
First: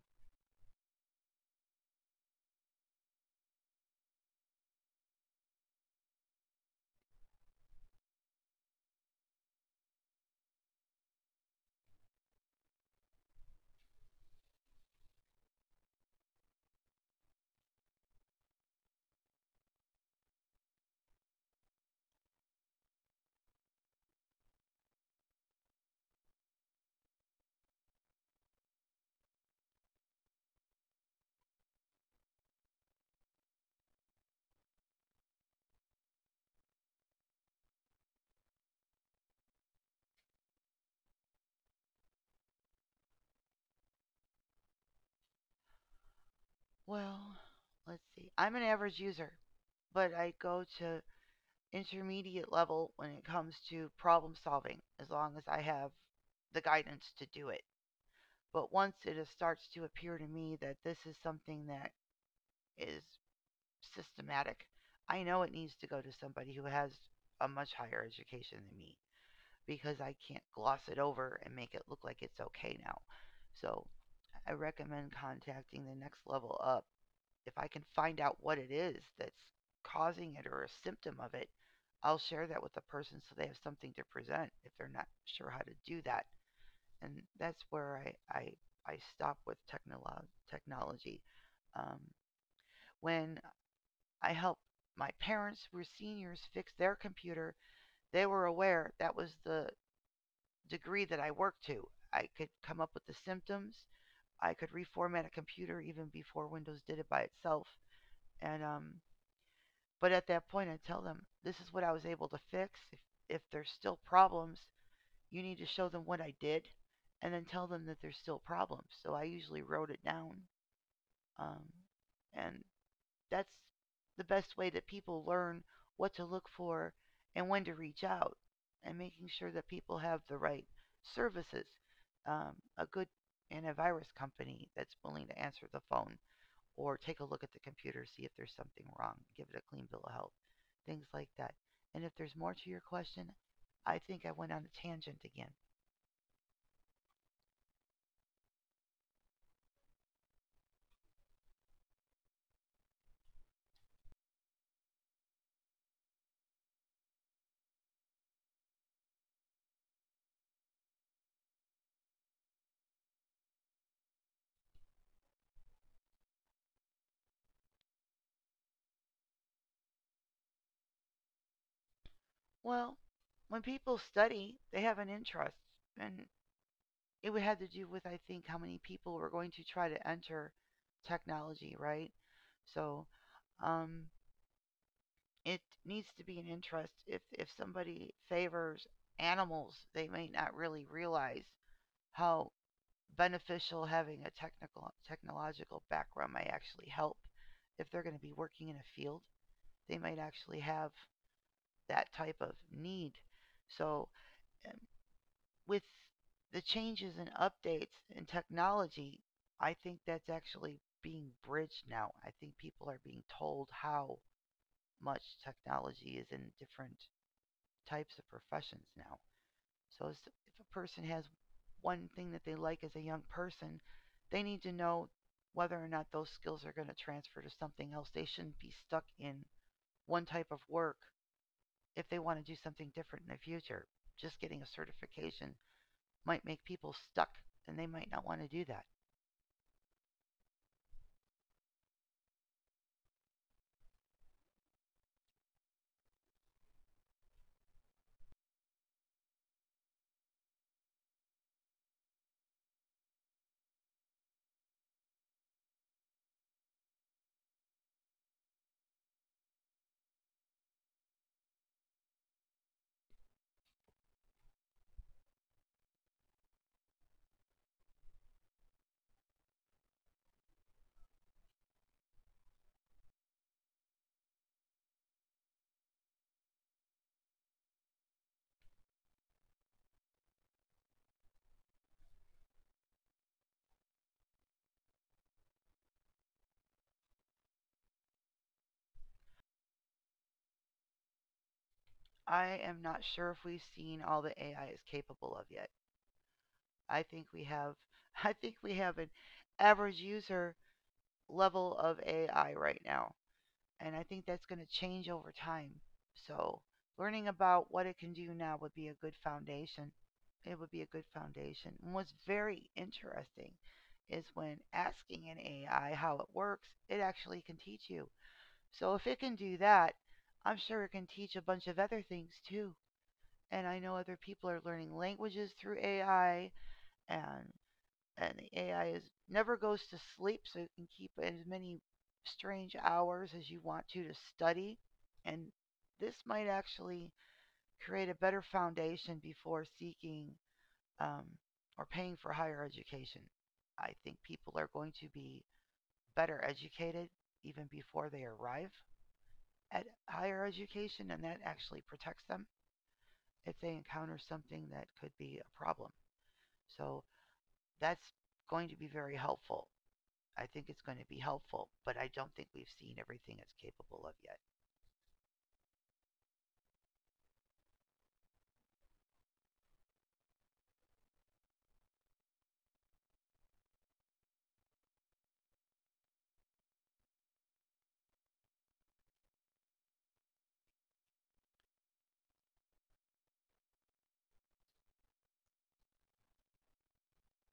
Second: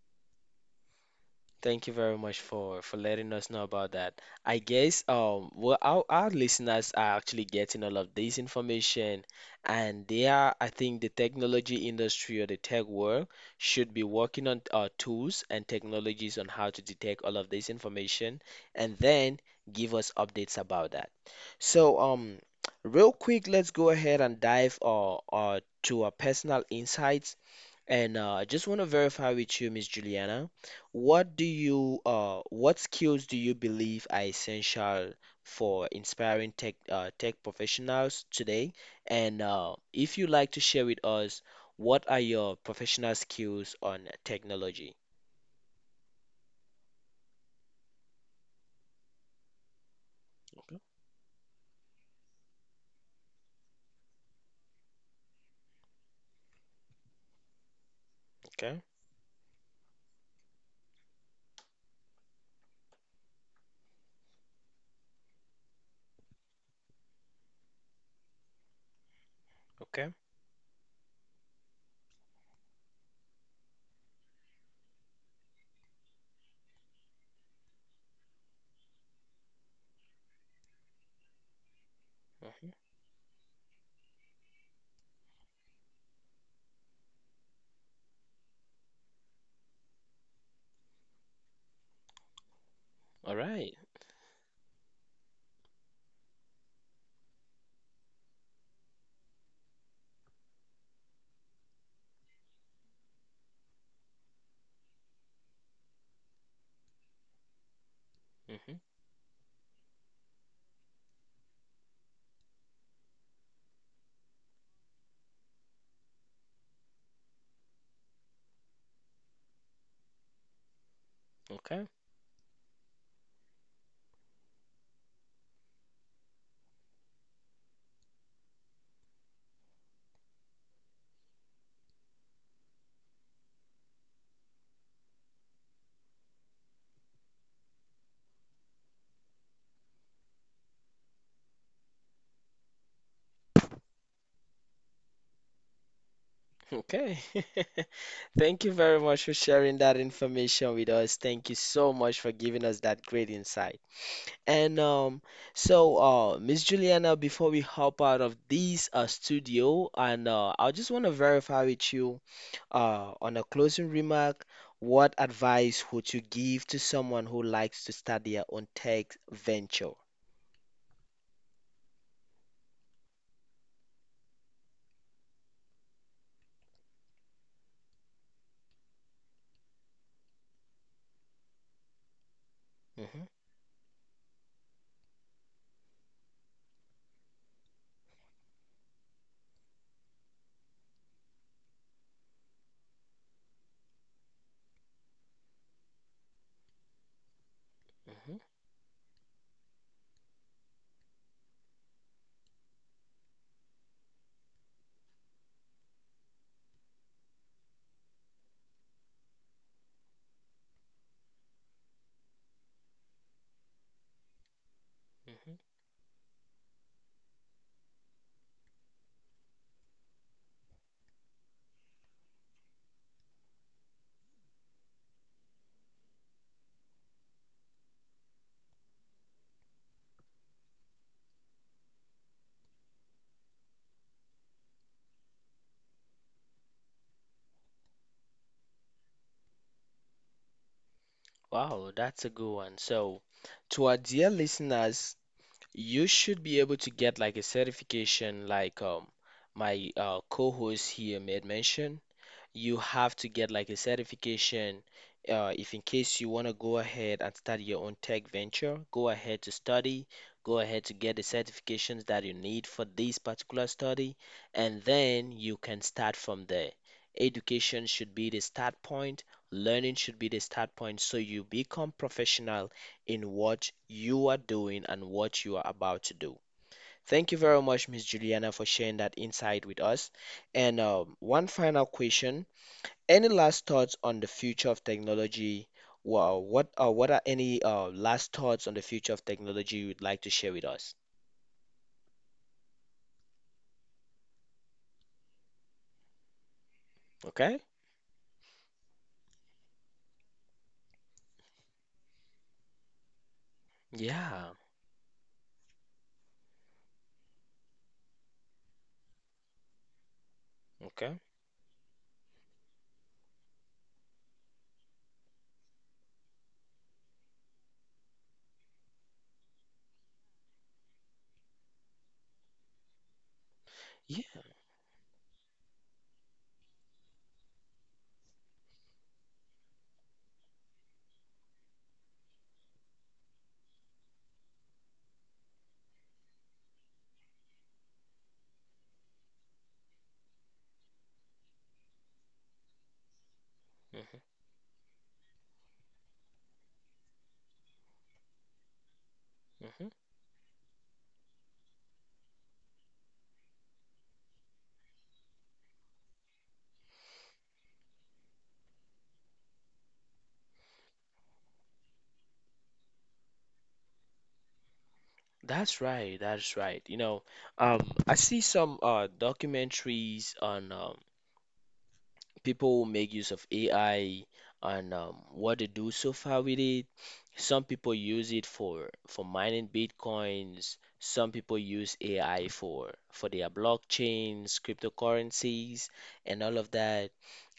Speaker 1: Thank you very much for letting us know about that. I guess well our listeners are actually getting all of this information and they are, I think, the technology industry or the tech world should be working on tools and technologies on how to detect all of this information and then give us updates about that. So real quick, let's go ahead and dive to our personal insights, and I just want to verify with you, Miss Juliana, what skills do you believe are essential for inspiring tech professionals today? And if you'd like to share with us, what are your professional skills on technology?
Speaker 2: Well, let's see. I'm an average user, but I go
Speaker 1: Okay.
Speaker 2: to intermediate level when it comes to problem solving as long as I have the guidance to do it. But
Speaker 1: Okay,
Speaker 2: once it starts to appear to me that this is something that is systematic, I know it needs to go to somebody who has a much higher education than me because
Speaker 1: okay.
Speaker 2: I can't gloss it over and make it look like it's okay now. So I recommend contacting the next level up if I can find out what it is that's causing it or a symptom of it, I'll share that
Speaker 1: Mhm.
Speaker 2: with the person so they have something to present if they're not sure how to do that. And that's where I, I, I stop with technology. Um,
Speaker 1: All
Speaker 2: when
Speaker 1: right.
Speaker 2: I helped my parents, who were seniors, fix their computer, they were aware that was the degree that I worked to. I could come up with the symptoms. I could reformat a computer even before Windows did it by itself. And
Speaker 1: Mhm.
Speaker 2: But at that point, I tell them this is what I was able to fix. If there's still problems, you need to show them what I did and then tell them that there's still problems. So I usually wrote it down. Um,
Speaker 1: Okay,
Speaker 2: and that's the best way that people learn what to look for and when to reach out and making sure that people have the right services. A good antivirus company that's willing to answer the phone or take a look at the computer, see if there's something wrong, give it a clean bill of health, things like that. And if there's more to your question, I think I went on a tangent again.
Speaker 1: okay. [laughs] Thank you very much for sharing that information with us. Thank you so much for giving us that great insight. And so, Miss Juliana, before we hop out of this studio, and I just want to verify with you on a closing remark, what advice would you give to someone who likes to start their own tech venture?
Speaker 2: Well, when people study, they have an interest. And it would have to do with, I think, how many people were going to try to enter technology, right? So
Speaker 1: Hmm.
Speaker 2: um, it needs to be an interest. If somebody favors animals, they may not really realize how beneficial having a technical technological background might actually help. If they're going to be
Speaker 1: Hmm.
Speaker 2: working in a field, they might actually have that type of need. So um, with the changes and updates in technology, I think that's actually being bridged now. I think people are being told how much
Speaker 1: Hmm.
Speaker 2: technology is in different types of professions now. So if a person has one thing that they like as a young person, they need to know whether or not those skills are going to transfer to something else. They shouldn't be stuck in one type of work if they want to do something different in the future. Just getting a certification might make people stuck and they might not want to do that.
Speaker 1: Wow, that's a good one. So, to our dear listeners, you should be able to get like a certification, like my co-host here made mention. You have to get like a certification. If in case you want to go ahead and start your own tech venture, go ahead to study, go ahead to get the certifications that you need for this particular study, and then you can start from there. Education should be the start point, learning should be the start point, so you become professional in what you are doing and what you are about to do. Thank you very much, Miss Juliana, for sharing that insight with us. And one final question. Any last thoughts on the future of technology? Well, what are any last thoughts on the future of technology you'd like to share with us?
Speaker 2: I am not sure if we've seen all that AI is capable of yet. I think we
Speaker 1: Okay?
Speaker 2: have [laughs] I think we have an average user level of AI right now. And I think
Speaker 1: Yeah.
Speaker 2: that's going to change over time. So, learning about what it can do now would be a good foundation. It would be a good
Speaker 1: Okay.
Speaker 2: foundation. And what's very interesting is when asking an AI how it works, it actually can teach you. So, if it can do that, I'm sure it can teach a bunch of other things too. And I know other
Speaker 1: Yeah.
Speaker 2: people are learning languages through AI and the AI is never goes to sleep, so you can keep as many strange hours as you want to study. And this might actually create a better foundation before seeking um, or paying for higher education. I think
Speaker 1: Hmm.
Speaker 2: people are going to be better educated even before they arrive
Speaker 1: Hmm.
Speaker 2: at higher education, and that actually protects them if they encounter something that could be a problem. So that's going to be very helpful. I think it's going to be helpful, but I don't think we've seen everything it's capable of yet.
Speaker 1: That's right. That's right. You know, um, I see some documentaries on people will make use of AI and what they do so far with it. Some people use it for mining bitcoins. Some people use AI for their blockchains, cryptocurrencies, and all of that.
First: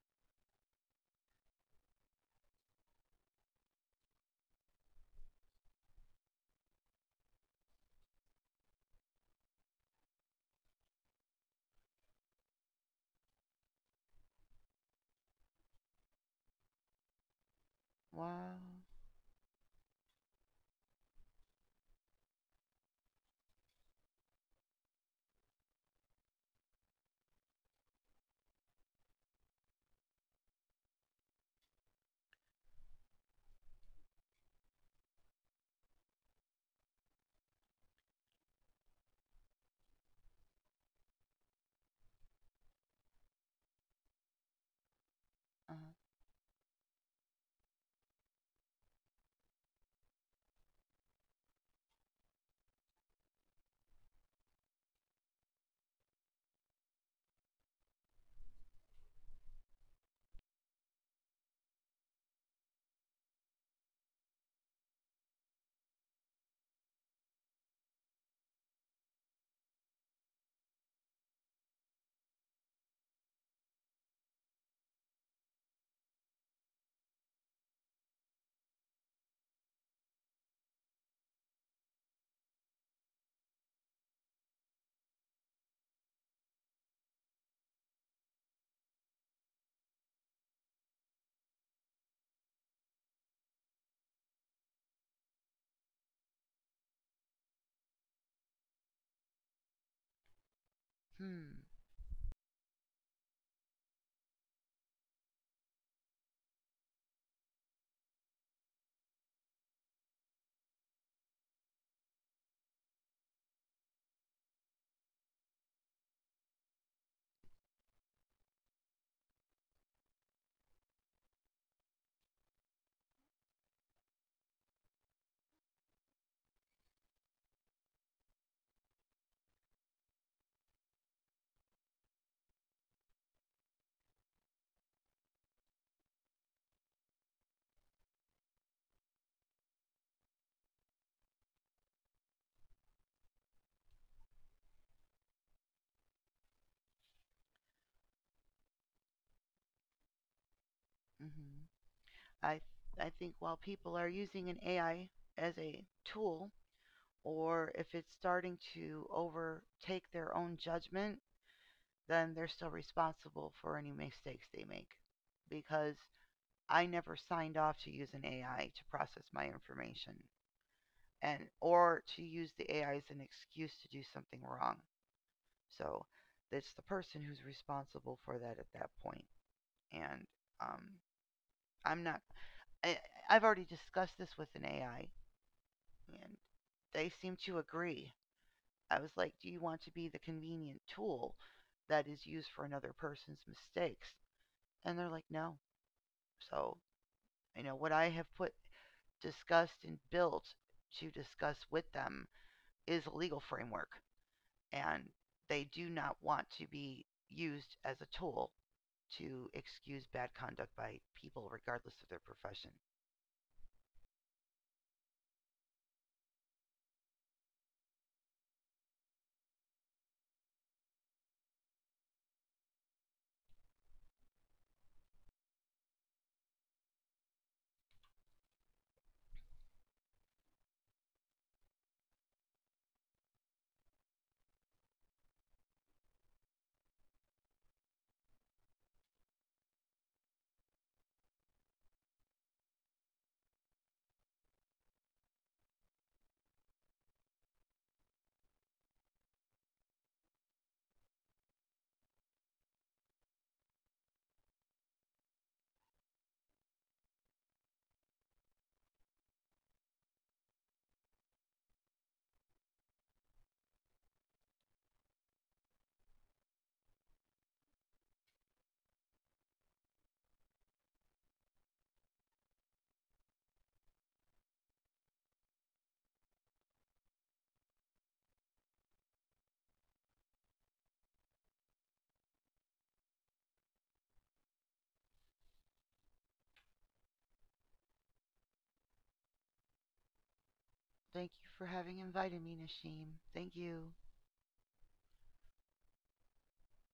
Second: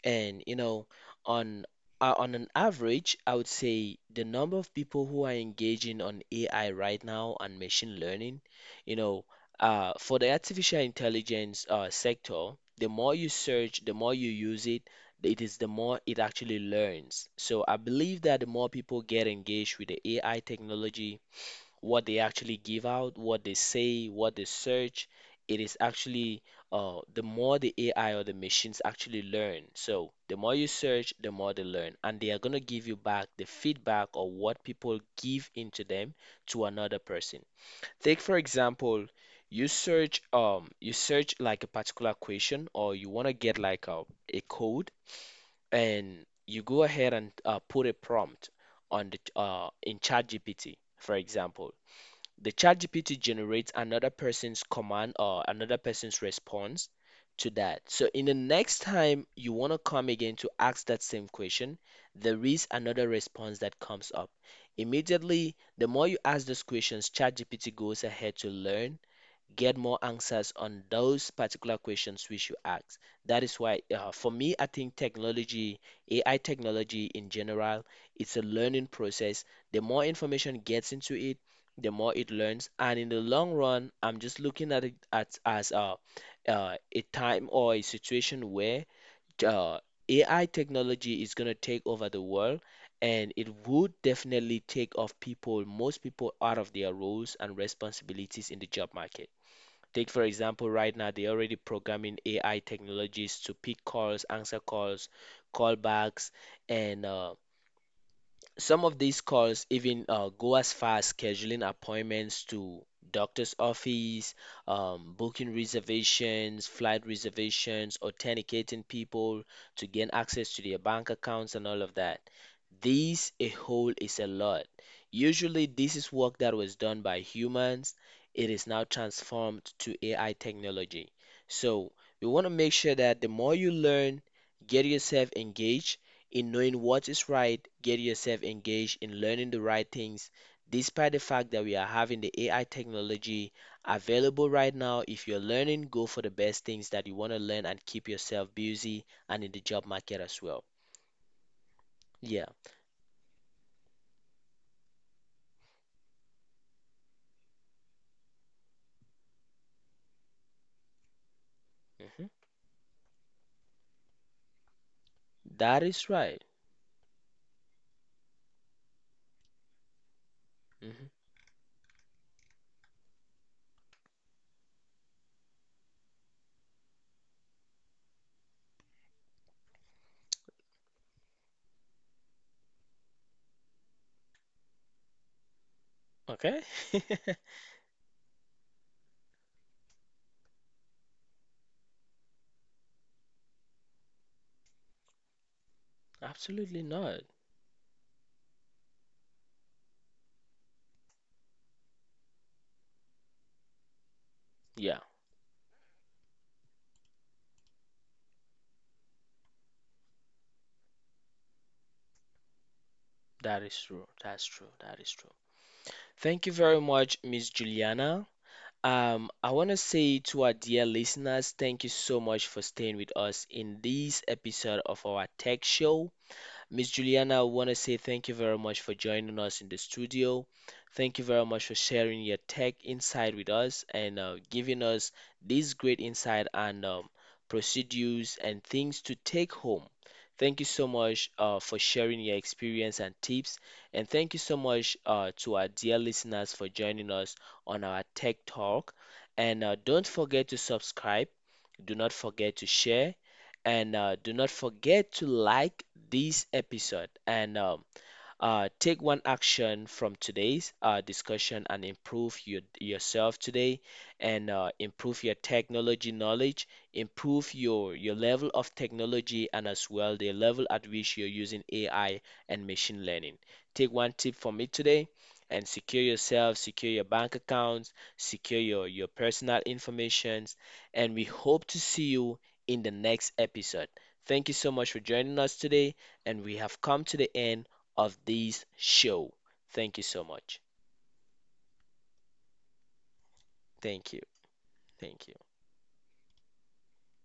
Speaker 1: And you know, on on an average, I would say the number of people who are engaging on AI right now and machine learning, you know, for the artificial intelligence sector, the more you search, the more you use it, it is the more it actually learns. So I believe that the
Speaker 2: Wow.
Speaker 1: more people get engaged with the AI technology, what they actually give out, what they say, what they search, it is actually the more the AI or the machines actually learn. So the more you search, the more they learn, and they are gonna give you back the feedback or what people give into them to another person. Take for example, you search like a particular question, or you want to get like a code,
Speaker 2: Uh,
Speaker 1: and you go ahead and put a prompt on the in ChatGPT, for example. The ChatGPT generates another person's command or another person's response to that. So in the next time you want to come again to ask that same question, there is another response that comes up immediately. The more you ask those questions, ChatGPT goes ahead to learn, get more answers on those particular questions which you ask. That is why, for me, I think technology, AI technology in general, it's a learning process. The more information gets into it, the more it learns. And in the long run, I'm just looking at it as a time or a situation where uh, AI technology is going to take over the world. And it would definitely take off people, most people, out of their roles and responsibilities in the job market. Take, for example, right now, they're already
Speaker 2: hmm.
Speaker 1: programming AI technologies to pick calls, answer calls, callbacks, and some of these calls even go as far as scheduling appointments to doctor's office, booking reservations, flight reservations, authenticating people to gain access to their bank accounts and all of that. This a whole is a lot. Usually, this is work that was done by humans. It is now transformed to AI technology. So, we want to make sure that the more you learn, get yourself engaged in knowing what is right, get yourself engaged in learning the right things, despite the fact that we are having the AI technology available right now. If you're learning, go for the best things that you want to learn and keep yourself busy and in the job market as well.
Speaker 2: Mm-hmm.
Speaker 1: Yeah,
Speaker 2: I I think while people are using an AI as a tool, or if it's starting to overtake their own judgment,
Speaker 1: hmm,
Speaker 2: then they're still responsible for any mistakes they make.
Speaker 1: that
Speaker 2: Because
Speaker 1: is right.
Speaker 2: I never signed off to use an AI to process my information
Speaker 1: Hmm.
Speaker 2: and or to use the AI as an excuse to do something wrong. So that's the person who's responsible for that at that point. And um, I'm not. I, I've already discussed this with an AI, and
Speaker 1: Okay,
Speaker 2: they seem
Speaker 1: [laughs]
Speaker 2: to agree. I was like, "Do you want to be the convenient tool that is used for another person's mistakes?" And they're like, "No." So
Speaker 1: absolutely not.
Speaker 2: you know what I have put discussed and built to discuss with them is a legal framework,
Speaker 1: Yeah,
Speaker 2: and they do not want to be used as a tool to excuse bad conduct by people regardless of their profession.
Speaker 1: that is true. That's true. That is true. Thank you very much, Miss Juliana. I want to say to our dear listeners, thank you so much for staying with us in this episode of our tech show. Miss Juliana, I want to say thank you very much for joining us in the studio. Thank you very much for sharing your tech insight with us and giving us this great insight and procedures and things to take home. Thank you so much for sharing your experience and tips. And thank you so much to our dear listeners for joining us on our Tech Talk. And don't forget to subscribe, do not forget to share, and do not forget to like this episode. And take one action from today's discussion and improve yourself today and improve your technology knowledge, improve your level of technology and as well the level at which you're using AI and machine learning. Take one tip from me today and secure yourself, secure your bank accounts, secure your personal information, and we hope to see you in the next episode. Thank you so much for joining us today, and we have come to the end of this show. Thank you so much.
Speaker 2: Thank you for having invited me, Nashim. Thank you.
Speaker 1: Thank you. Thank you.